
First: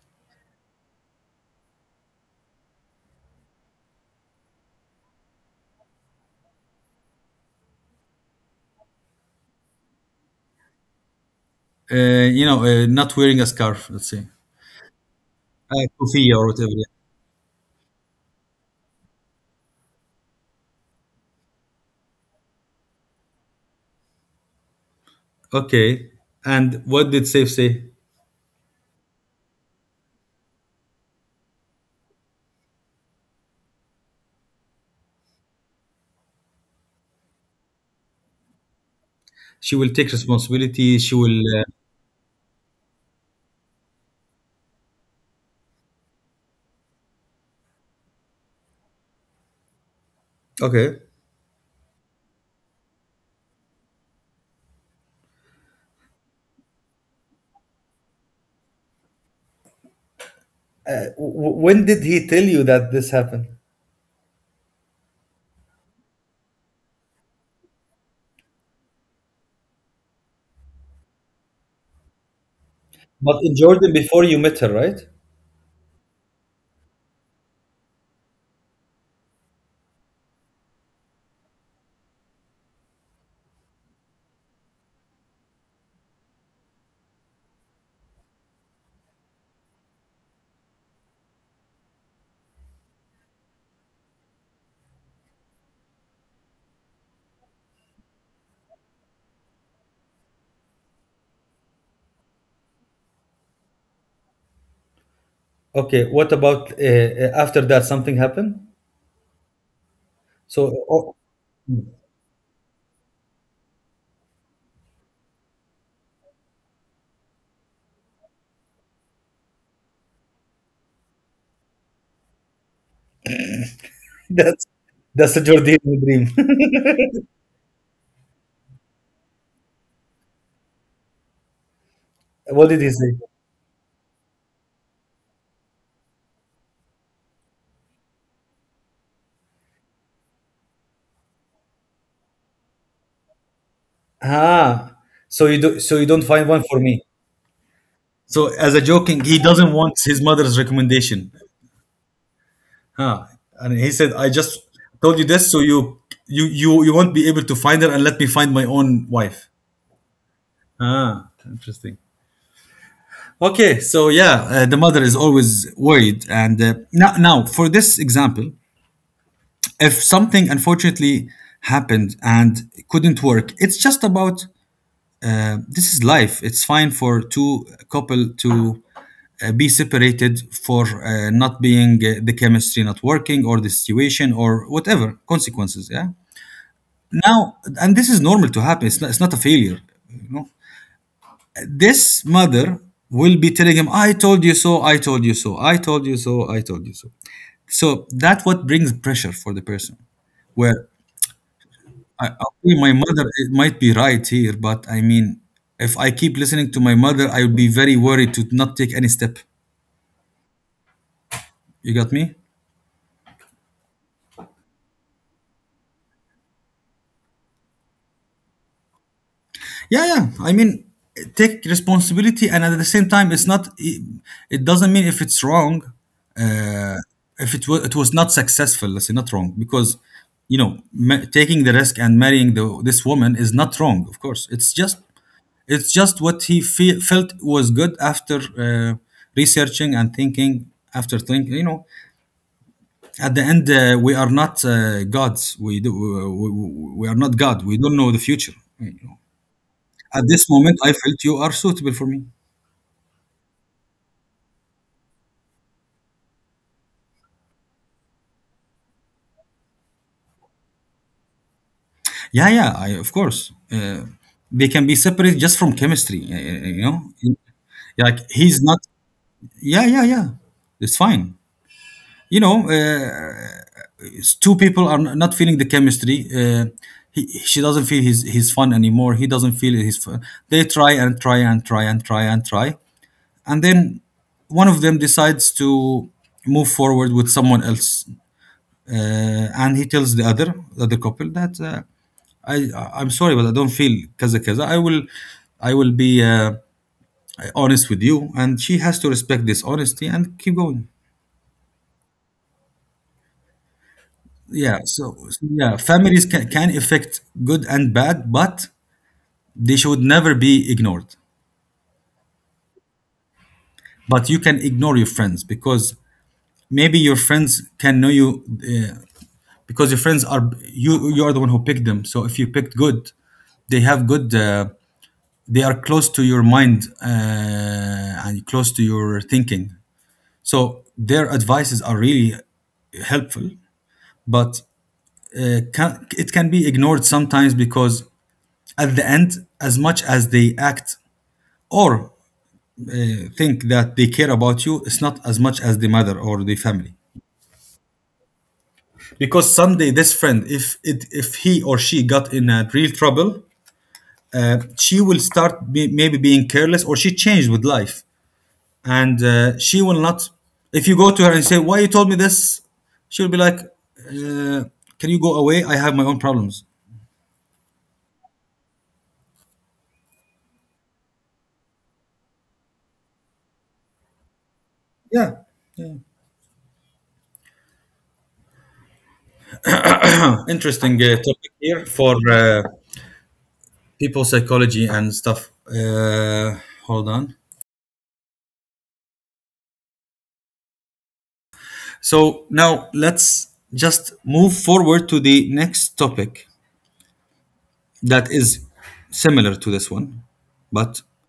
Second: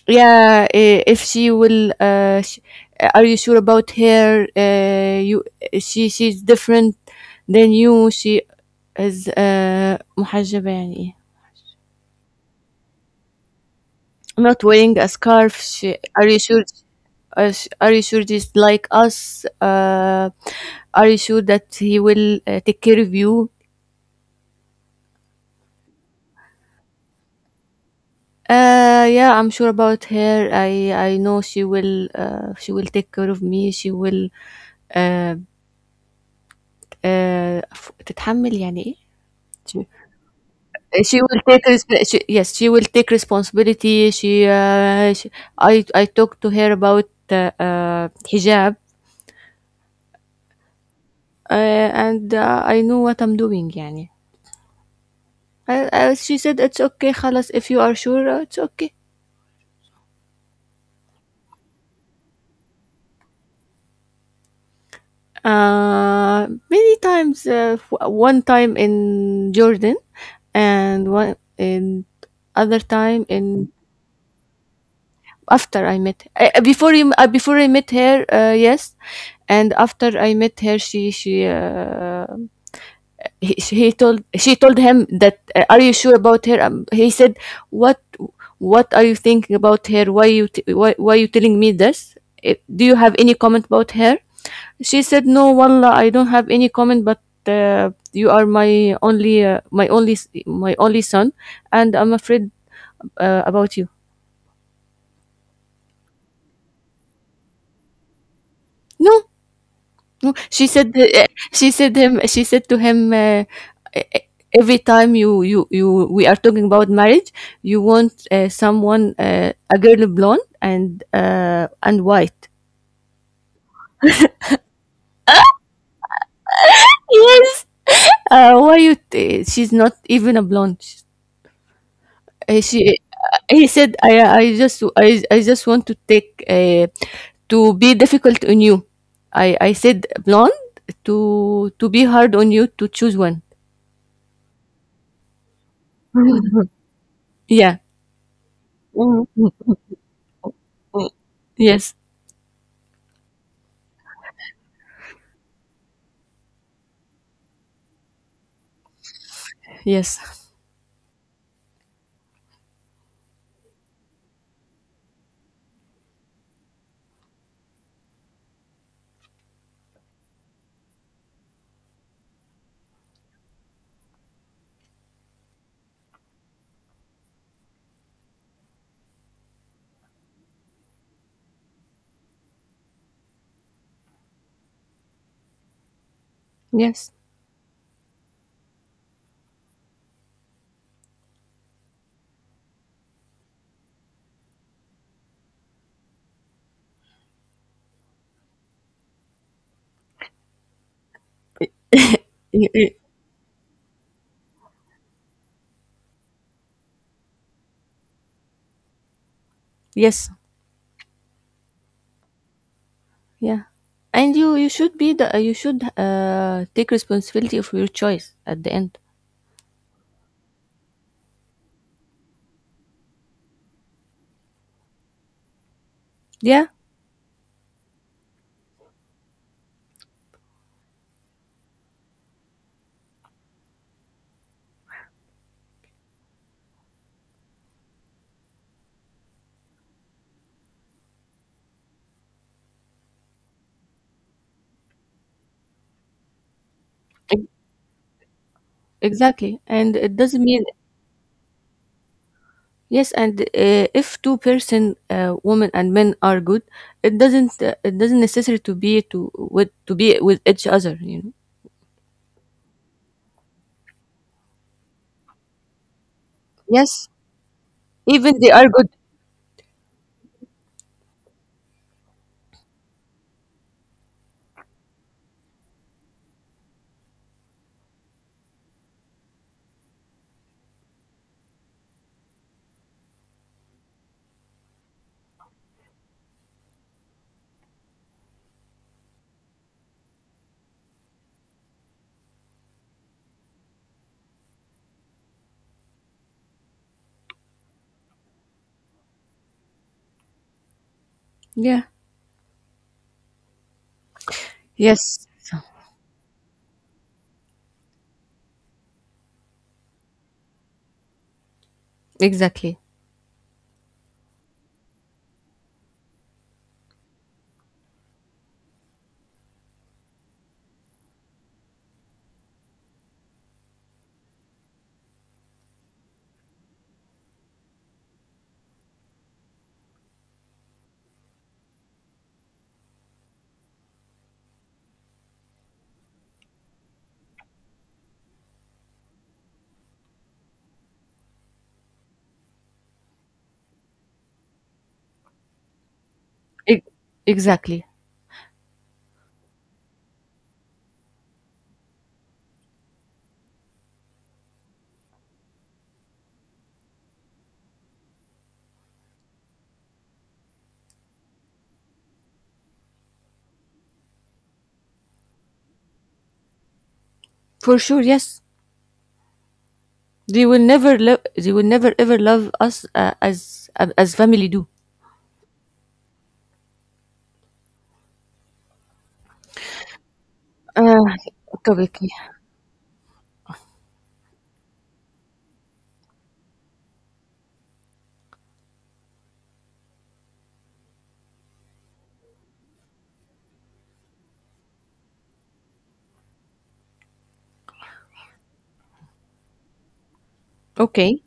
S1: Yeah, uh, if she will, uh, sh- uh, are you sure about her? Uh, you, she, she's different than you. She is uh, محجبة يعني إيه?
S2: Uh, you know, uh, not wearing a scarf, let's say,
S1: Not wearing a scarf.
S2: uh,
S1: She, are
S2: kufiyya
S1: you
S2: or
S1: sure?
S2: whatever. Yeah.
S1: Uh, are you sure she's like us? Uh, are you sure that he will uh, take care of you?
S2: Okay. And what did Saif say?
S1: Uh, yeah, I'm sure about her. I I know she will uh, she will take care of me. She will uh, uh, ف- تتحمل يعني إيه؟
S2: She
S1: She,
S2: will take responsibility.
S1: uh,
S2: She
S1: she will
S2: will.
S1: take resp- she, Yes, she will take responsibility. She, uh, she I I talked to her about uh, uh, hijab,
S2: Uh, okay.
S1: uh, and uh, I know what I'm doing يعني. I, I, she said it's okay خلاص, if you are sure, uh, it's okay.
S2: Uh, w- when did he tell you that this happened?
S1: Uh, many times, uh, w- one time in Jordan, and one in... Other time
S2: But in
S1: in...
S2: Jordan, before you met her, right?
S1: after I met uh, before him. Uh, before I met her, uh, yes. And after I met her, she she uh, he, he told she told him that, uh, are you sure about her? Um, he said, what what are you thinking about her? Why you t- why why you telling me this? Uh, do you have any comment about her? She said, "No, wallah, I don't have any comment, but uh, you are my only, uh, my only, my only son, and I'm afraid uh, about you."
S2: Okay, what about uh, uh, after that? Something happened?
S1: No, no. She
S2: So
S1: said,
S2: oh,
S1: uh, she said him, she said to him, uh, "E- e- every time you, you, you, we are talking about marriage, you want uh, someone, uh, a girl blonde and uh, and white.
S2: that's that's a Jordanian dream.
S1: Yes. Uh, why you? T- she's not even a blonde. Uh,
S2: What
S1: she,
S2: did he
S1: eh,
S2: say?
S1: he said, I, I just, I, I just want to take, uh, to be difficult on you. I, I said blonde to, to be hard on you to choose one.
S2: Ah, so you do so you don't find one for me?
S1: Yeah.
S2: So as a joking, he
S1: Mhm.
S2: doesn't want his mother's recommendation.
S1: Yes.
S2: Huh. And he said, I just told you this so you you you, you won't be able to find her and let me find my own wife.
S1: Yes.
S2: Ah, interesting. Okay, so yeah, uh, the mother is always worried. And uh, now, now, for this example, if something unfortunately happened and couldn't work, it's just about uh, this is life. It's fine for two couple to uh, be separated for uh, not being uh, the chemistry not working or the situation or whatever consequences. Yeah.
S1: Yes.
S2: Now, and this is normal to happen. It's not, it's not a failure. You know, this mother will be telling him, "I told you so. I told you so. I told you so. I told you so." So that's what brings pressure for the person, where I,
S1: Y-
S2: okay, my
S1: y-
S2: mother it might be right here, but I mean, if I keep listening to my mother, I would be very worried to not take any step.
S1: Yes.
S2: You got me?
S1: Yeah. And you, you should be the, you should uh, take responsibility of your choice at the end.
S2: Yeah, yeah. I mean, take responsibility, and at the same time, it's not. It, it doesn't mean if it's wrong,
S1: Yeah.
S2: uh, if it was it was not successful. Let's say not wrong because you know ma- taking the risk and marrying the, this woman is not wrong. Of course, it's just it's just what he fe- felt was good after uh, researching and thinking. After thinking, you know, at the end, uh, we are not uh, gods. We do. uh, We, we, we are not
S1: Ex-
S2: God. We don't know the future.
S1: Exactly. And it
S2: At
S1: doesn't
S2: this
S1: mean...
S2: moment, I felt you are suitable for me.
S1: Yes, and uh, if two person, uh, women and men are good, it doesn't uh, it doesn't necessary to be to with to be with each other. You know.
S2: Yeah, yeah, I, of course. Uh, they can be separate just from chemistry, y- y- you know?
S1: Yes,
S2: Like,
S1: even they
S2: he's
S1: are
S2: not,
S1: good.
S2: yeah, yeah, yeah. It's fine. You know, uh, s- two people are n- not feeling the chemistry. Uh, he, she doesn't feel his, his fun anymore. He doesn't feel his fun. They try and try and try and try and try. And then one of them decides to move forward with someone else uh, and he tells the other the other couple that uh, I I'm sorry, but I don't feel kaza kaza. I will I will be uh, honest with you, and she has to respect this honesty and keep going.
S1: Yeah.
S2: Yeah, so,
S1: Yes,
S2: so yeah, families can, can affect good and bad, but they should never be ignored.
S1: exactly.
S2: But you can ignore your friends because maybe your friends can know you uh, because your friends are you you are the one who picked them. So if you picked good, they have good uh, they are close to your mind uh, and close to your thinking. So their advices are really helpful, but uh, can, it can be ignored sometimes because at the end, as much as they act or think that they care about you, it's not as much as the mother or the
S1: E-
S2: family.
S1: exactly.
S2: Because someday this friend, if it, if he or she got in a real trouble, uh, she will start be, maybe being careless or she changed with life and uh, she will not if you go to her and say why you told me this she'll be like uh, can you go away. I have my own problems.
S1: For sure. Yes. They will never love. They will never ever love us uh, as as family do.
S2: Yeah, interesting uh,
S1: uh,
S2: topic here
S1: Topic.
S2: for uh, people psychology and stuff. Uh, hold on, so now let's just move forward to the next topic that is similar to this one, but
S1: Okay.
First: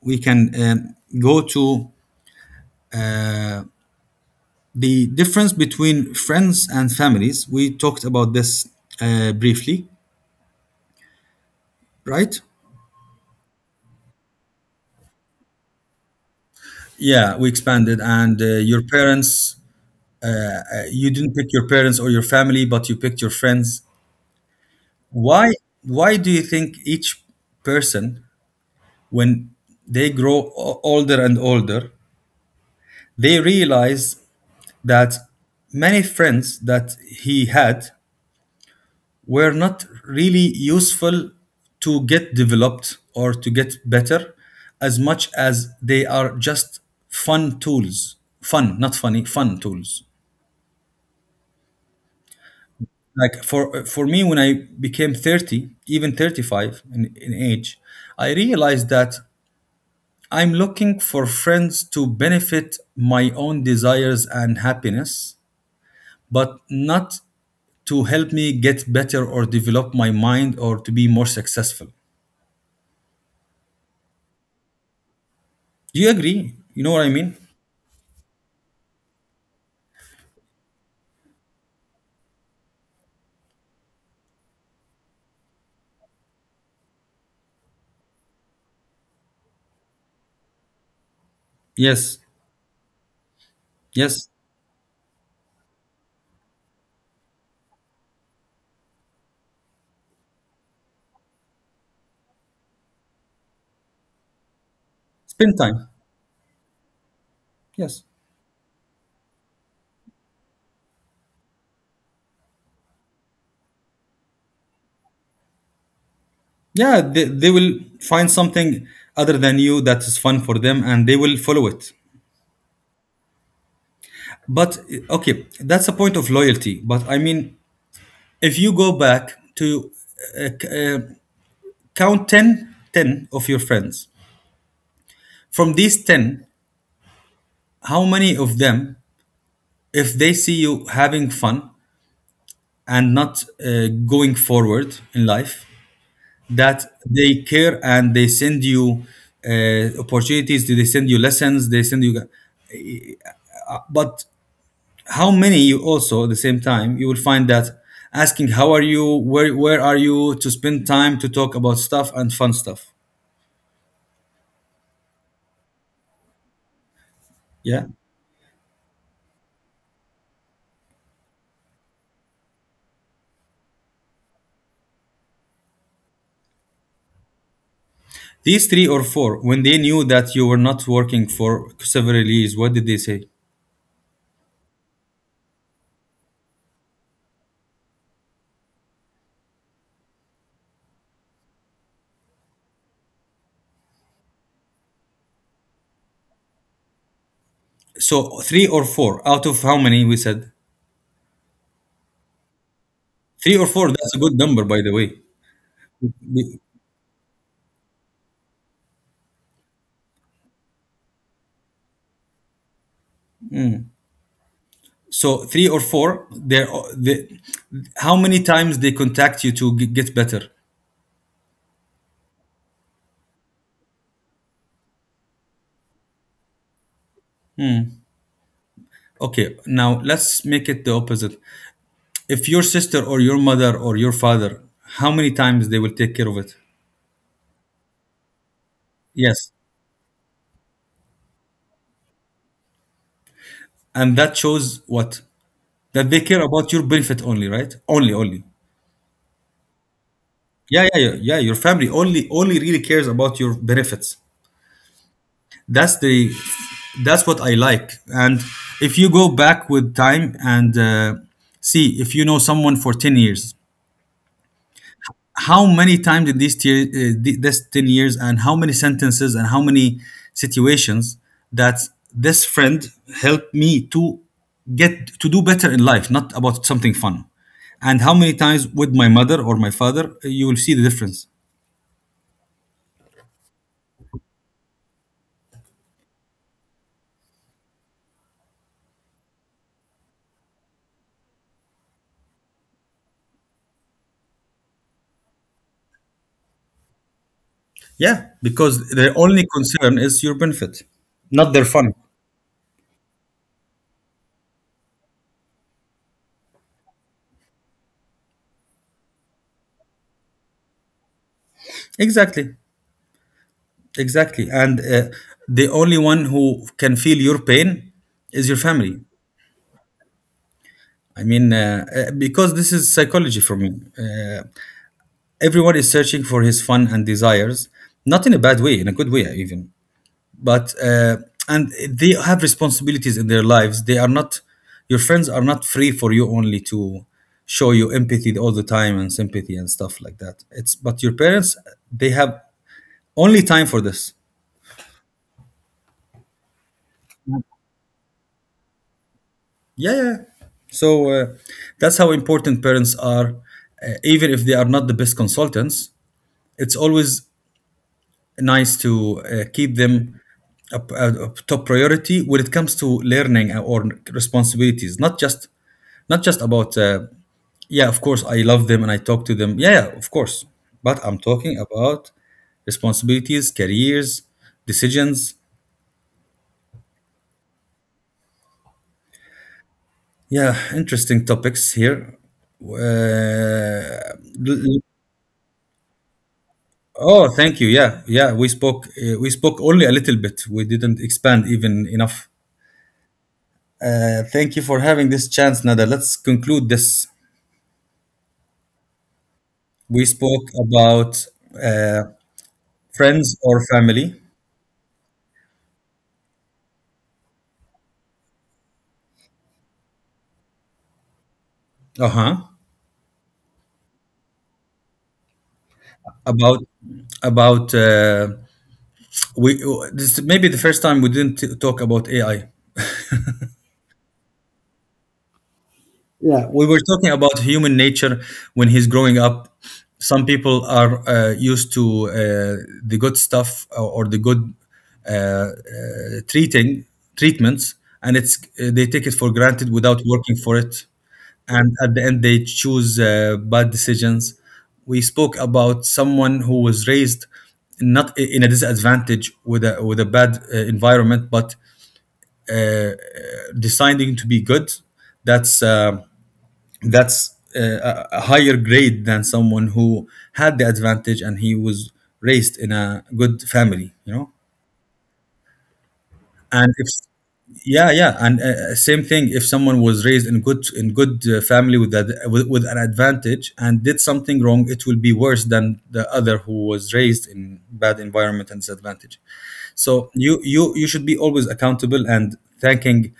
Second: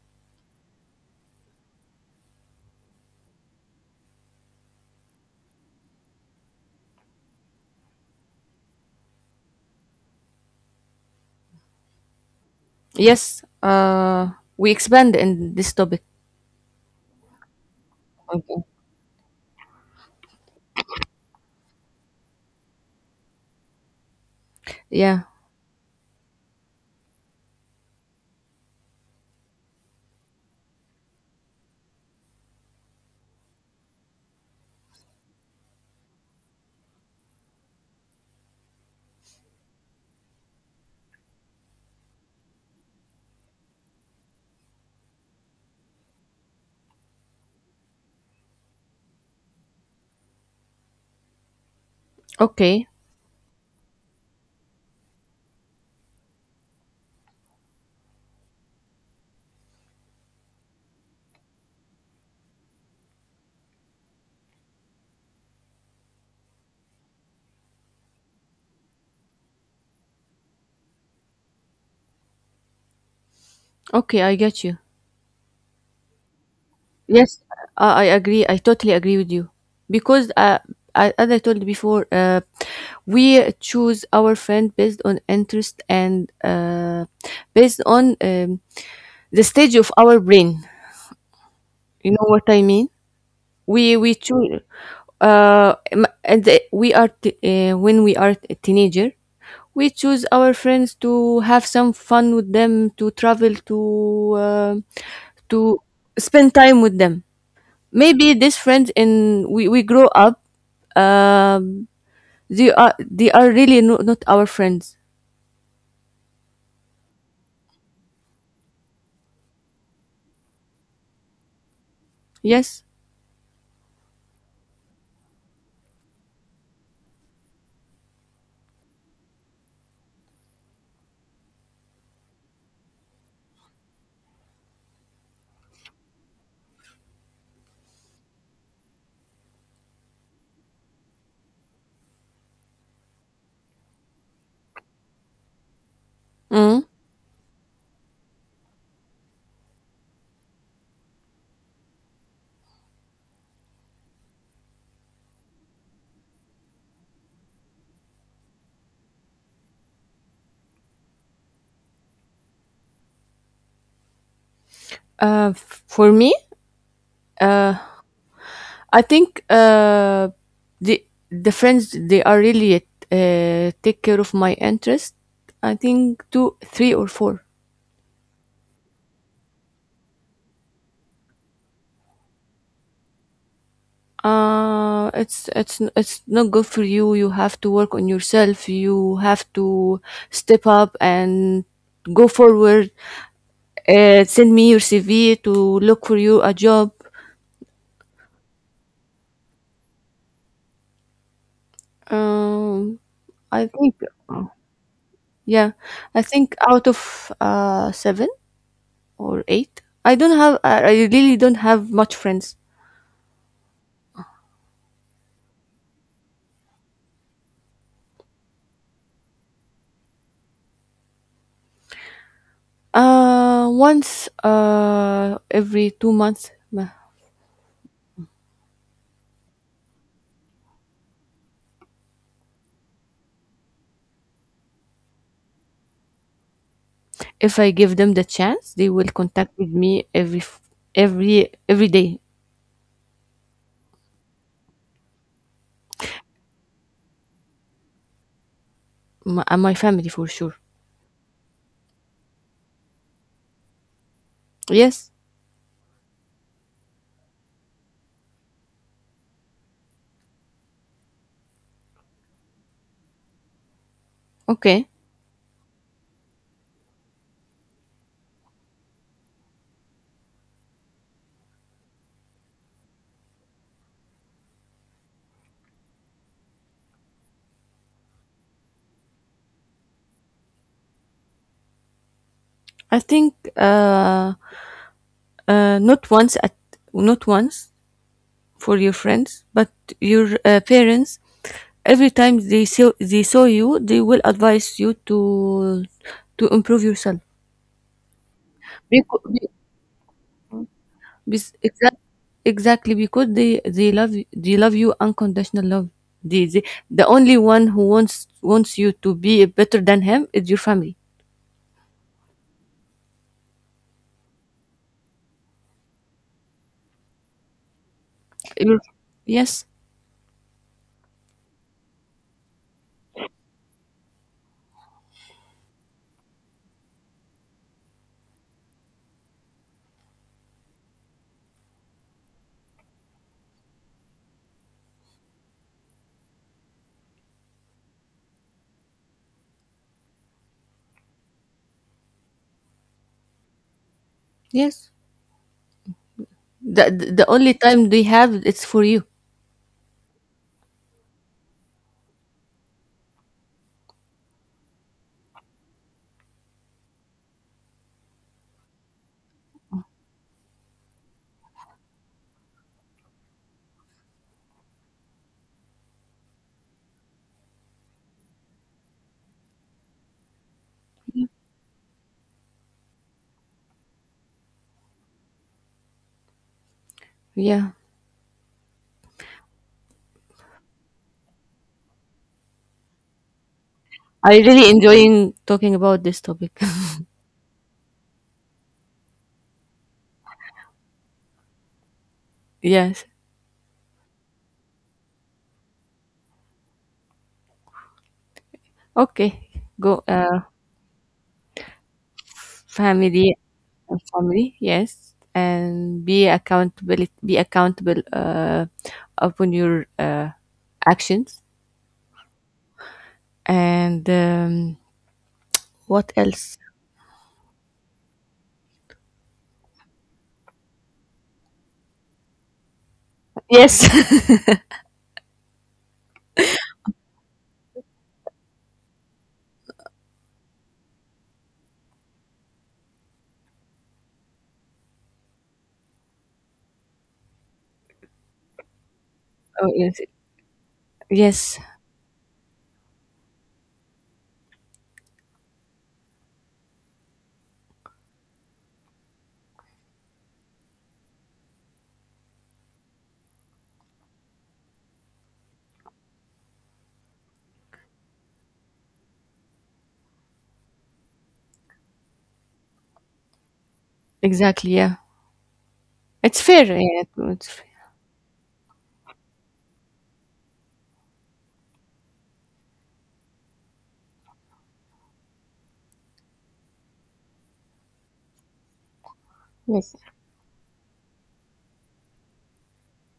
S2: we can um, go to the difference between friends and families. We talked about this uh, briefly, right?
S1: Yes. Uh, we expand in this topic.
S2: Yeah, we expanded and uh,
S1: Okay.
S2: your parents, uh, you didn't pick your parents or your family but you picked your friends.
S1: Yeah.
S2: why why do you think each person when they grow o- older and older, they realize that many friends that he had were not really useful to get developed or to get better as much as they are just fun tools. Fun, not funny fun tools.
S1: Okay.
S2: Like for for me, when I became thirty, even thirty-five in, in age, I realized that I'm looking for friends to benefit my own desires and happiness, but not to help me get better or develop my mind or to be more successful.
S1: Okay. I get you.
S2: Do you agree? You know what I
S1: Yes,
S2: mean?
S1: uh, I agree. I totally agree with you because, uh, I, as I told you before, uh, we choose our friend based on interest, and uh, based on, um, the stage of our brain. You
S2: Yes.
S1: know what I mean? We we
S2: Yes.
S1: choose, uh, m- and the- we are t- uh, when we are a teenager, we choose our friends to have some fun with them, to travel, to uh,
S2: Spend
S1: to
S2: time.
S1: spend time with them.
S2: Yes.
S1: Maybe these friends, in we, we grow up, um they are they are really, no, not our friends.
S2: Yeah, they, they will find something other than you that is fun for them and they will follow it.
S1: Yes.
S2: But okay, that's a point of loyalty. But I mean, if you go back to uh, c- uh, count ten, ten of your friends, from these ten, how many of them, if they see you having fun and not uh, going forward in life, that
S1: Mm.
S2: they care and they send you uh, opportunities, they send you lessons, they send you. But how many you also at the same time you will find that asking how are you, where where are you, to spend time to talk about stuff and fun stuff?
S1: Uh, f- for me, uh,
S2: Yeah,
S1: I think, uh, the the friends they are really uh, take care of my interest, I think two, three or four.
S2: these three or four, when they knew that you were not working for several years, what did they say?
S1: uh it's it's it's not good for you. You have to work on yourself. You have to step up and go forward. Uh, send me your C V to look for you a job.
S2: So three or four out of how many we said?
S1: Um,
S2: Three or
S1: I
S2: four,
S1: think,
S2: that's a good number, by the way.
S1: yeah, I think, out of uh, seven or eight, I don't have, I I really don't have much friends.
S2: So three or four, they're the how many times they contact you to g- get better?
S1: Uh, once uh, every two months, ma-
S2: Okay, now let's make it the opposite. If your sister or your mother or your father, how many times they will take care of it?
S1: if I give them the chance, they will
S2: Yes.
S1: contact with me every f- every every day.
S2: And that shows what? That they care about your benefit only, right? Only, only.
S1: My, uh, my family, for sure.
S2: Yeah, yeah, yeah, yeah. Your family only, only really cares about your benefits.
S1: Yes.
S2: That's the that's what I like. And if you go back with time and uh, see if you know someone for ten years,
S1: Okay.
S2: how many times in these tier, uh, th- this ten years, and how many sentences and how many situations that this friend helped me to get to do better in life, not about something fun? And how many times with my mother or my father, you will see the difference.
S1: I think, uh, uh, not once, at not once for your friends, but your uh, parents, every time they saw they saw you, they will advise you to to improve yourself.
S2: Yeah, because their
S1: Because,
S2: only concern is your benefit, not their fun.
S1: exactly, exactly, because they they love you- they love you unconditional love. They, they, the only one who wants wants you to be better than him is your family.
S2: Exactly, exactly. And uh, the only one who can feel your pain is your
S1: Your-
S2: family.
S1: yes,
S2: I mean, uh, uh, because this is psychology for me. Uh, everyone is searching for his fun and desires, not in a bad way, in a good way even. But uh, and they have responsibilities in their lives. They are not your friends are not free for you only to show you empathy all the time and sympathy and stuff like that. It's but your parents, they have only time for this.
S1: yes. The, the the only time they have it's for you.
S2: Yeah, yeah. So uh, that's how important parents are, uh, even if they are not the best consultants. It's always nice to uh, keep them a uh, up top priority when it comes to learning uh, or responsibilities, not just not just about uh, yeah, of course I love them and I talk to them, yeah, yeah, of course. But I'm talking about responsibilities, careers, decisions.
S1: Yeah.
S2: Yeah, interesting topics here. uh,
S1: I
S2: l-
S1: really
S2: l-
S1: enjoying talking about this topic.
S2: oh, thank you. Yeah, yeah, we spoke uh, we spoke only a little bit, we didn't expand even enough.
S1: Yes.
S2: Uh, thank you for having this chance, Nada. Let's conclude this.
S1: Okay,
S2: We
S1: go, uh,
S2: spoke about uh, friends
S1: family.
S2: or
S1: Uh,
S2: family.
S1: family, yes, and be accountable be accountable uh, upon your uh, actions,
S2: Uh huh.
S1: and, um, what else?
S2: About about uh, we. This is maybe the first time we didn't talk about A I.
S1: Yes.
S2: We were talking about human nature when he's growing up. Some people are uh, used to uh, the good stuff or, or the good uh, uh, treating treatments, and it's uh, they take it for granted
S1: Oh,
S2: without
S1: yes,
S2: working for it,
S1: yes,
S2: and at the end they choose uh, bad decisions. We spoke about someone who was raised not in a disadvantage with a with a bad uh, environment, but uh, uh, deciding to be good. That's uh, that's uh, a a higher grade than someone who had the advantage and he was raised in a good family, you know.
S1: exactly. Yeah, it's fair.
S2: And if
S1: Yeah, it's fair.
S2: yeah, yeah. And uh, same thing, if someone was raised in good in good uh, family with that with, with an advantage and did something wrong, it will be worse than the other who was raised in bad environment and disadvantage.
S1: Yes,
S2: So you you you should be always accountable and thanking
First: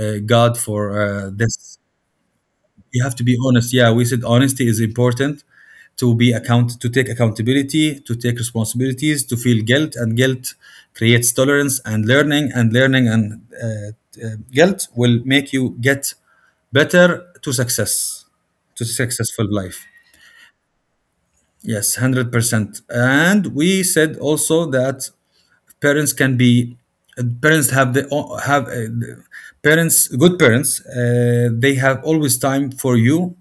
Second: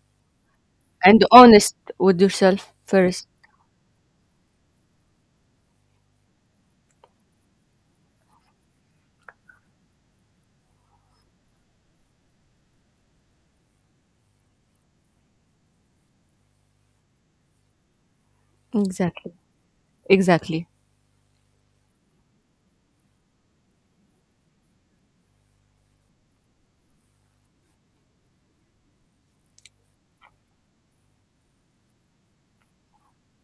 S2: uh, god for
S1: and
S2: uh,
S1: honest
S2: this.
S1: with yourself
S2: You have to
S1: first.
S2: be honest. Yeah, we said honesty is important to be account, to take accountability, to take responsibilities, to feel guilt, and guilt creates tolerance and learning, and learning and uh, uh, guilt will make you get better to success, to
S1: Exactly,
S2: successful life.
S1: exactly.
S2: Yes, one hundred percent. And we said also that parents can be parents have the have uh, parents good parents uh, they have always time for you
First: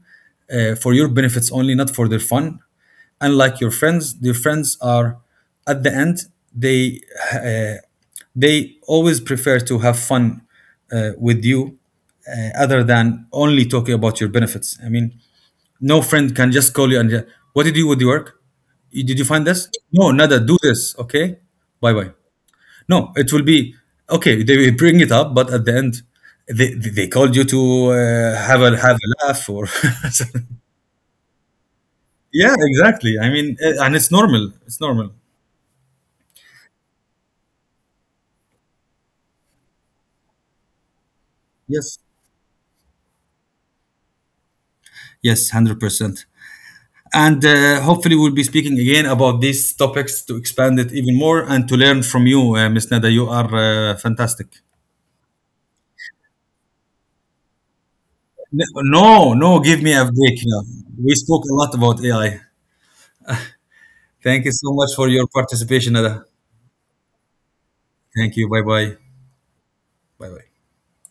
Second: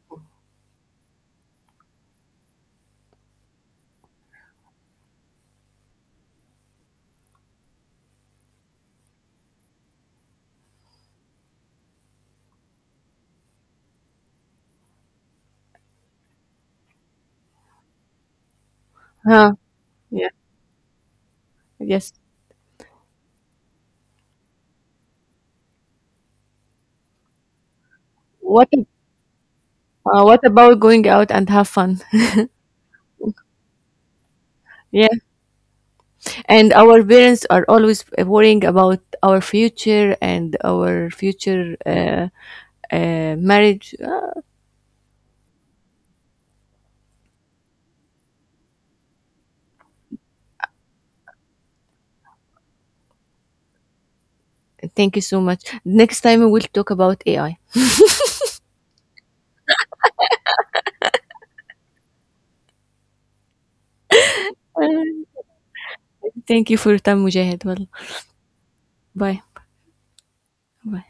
S2: uh, for your benefits only, not for their fun, unlike your friends. Their friends are at the end they uh, they always prefer to have fun uh, with you uh, other than only talking about your benefits. I mean, no friend can just call you and uh, what did you do with the work? You- did you find
S1: Huh?
S2: this? No,
S1: Yeah.
S2: nada, do this. Okay, bye bye.
S1: Yes.
S2: No, it will be okay. They will bring it up, but at the end, they they they called you to uh, have
S1: What?
S2: a have a laugh or
S1: Uh, what about going out and have fun?
S2: yeah, exactly. I mean, uh, and it's normal. It's
S1: Yeah.
S2: normal.
S1: And our parents are always worrying about our future and our future
S2: Yes,
S1: uh, uh, marriage. Uh,
S2: yes, hundred percent. And uh, hopefully, we'll be speaking again about these topics to expand it even more and to learn from you, uh, Miss Nada. You are uh, fantastic.
S1: Thank you so much. Next time we'll talk about A I.
S2: N- No, no, give me a break. Yeah. We spoke a lot about A I. Thank you so
S1: Uh,
S2: much for your participation, Nada.
S1: Thank you for your time, Mujahid. Well,
S2: Thank you. Bye bye.
S1: bye.
S2: Bye bye.
S1: Bye.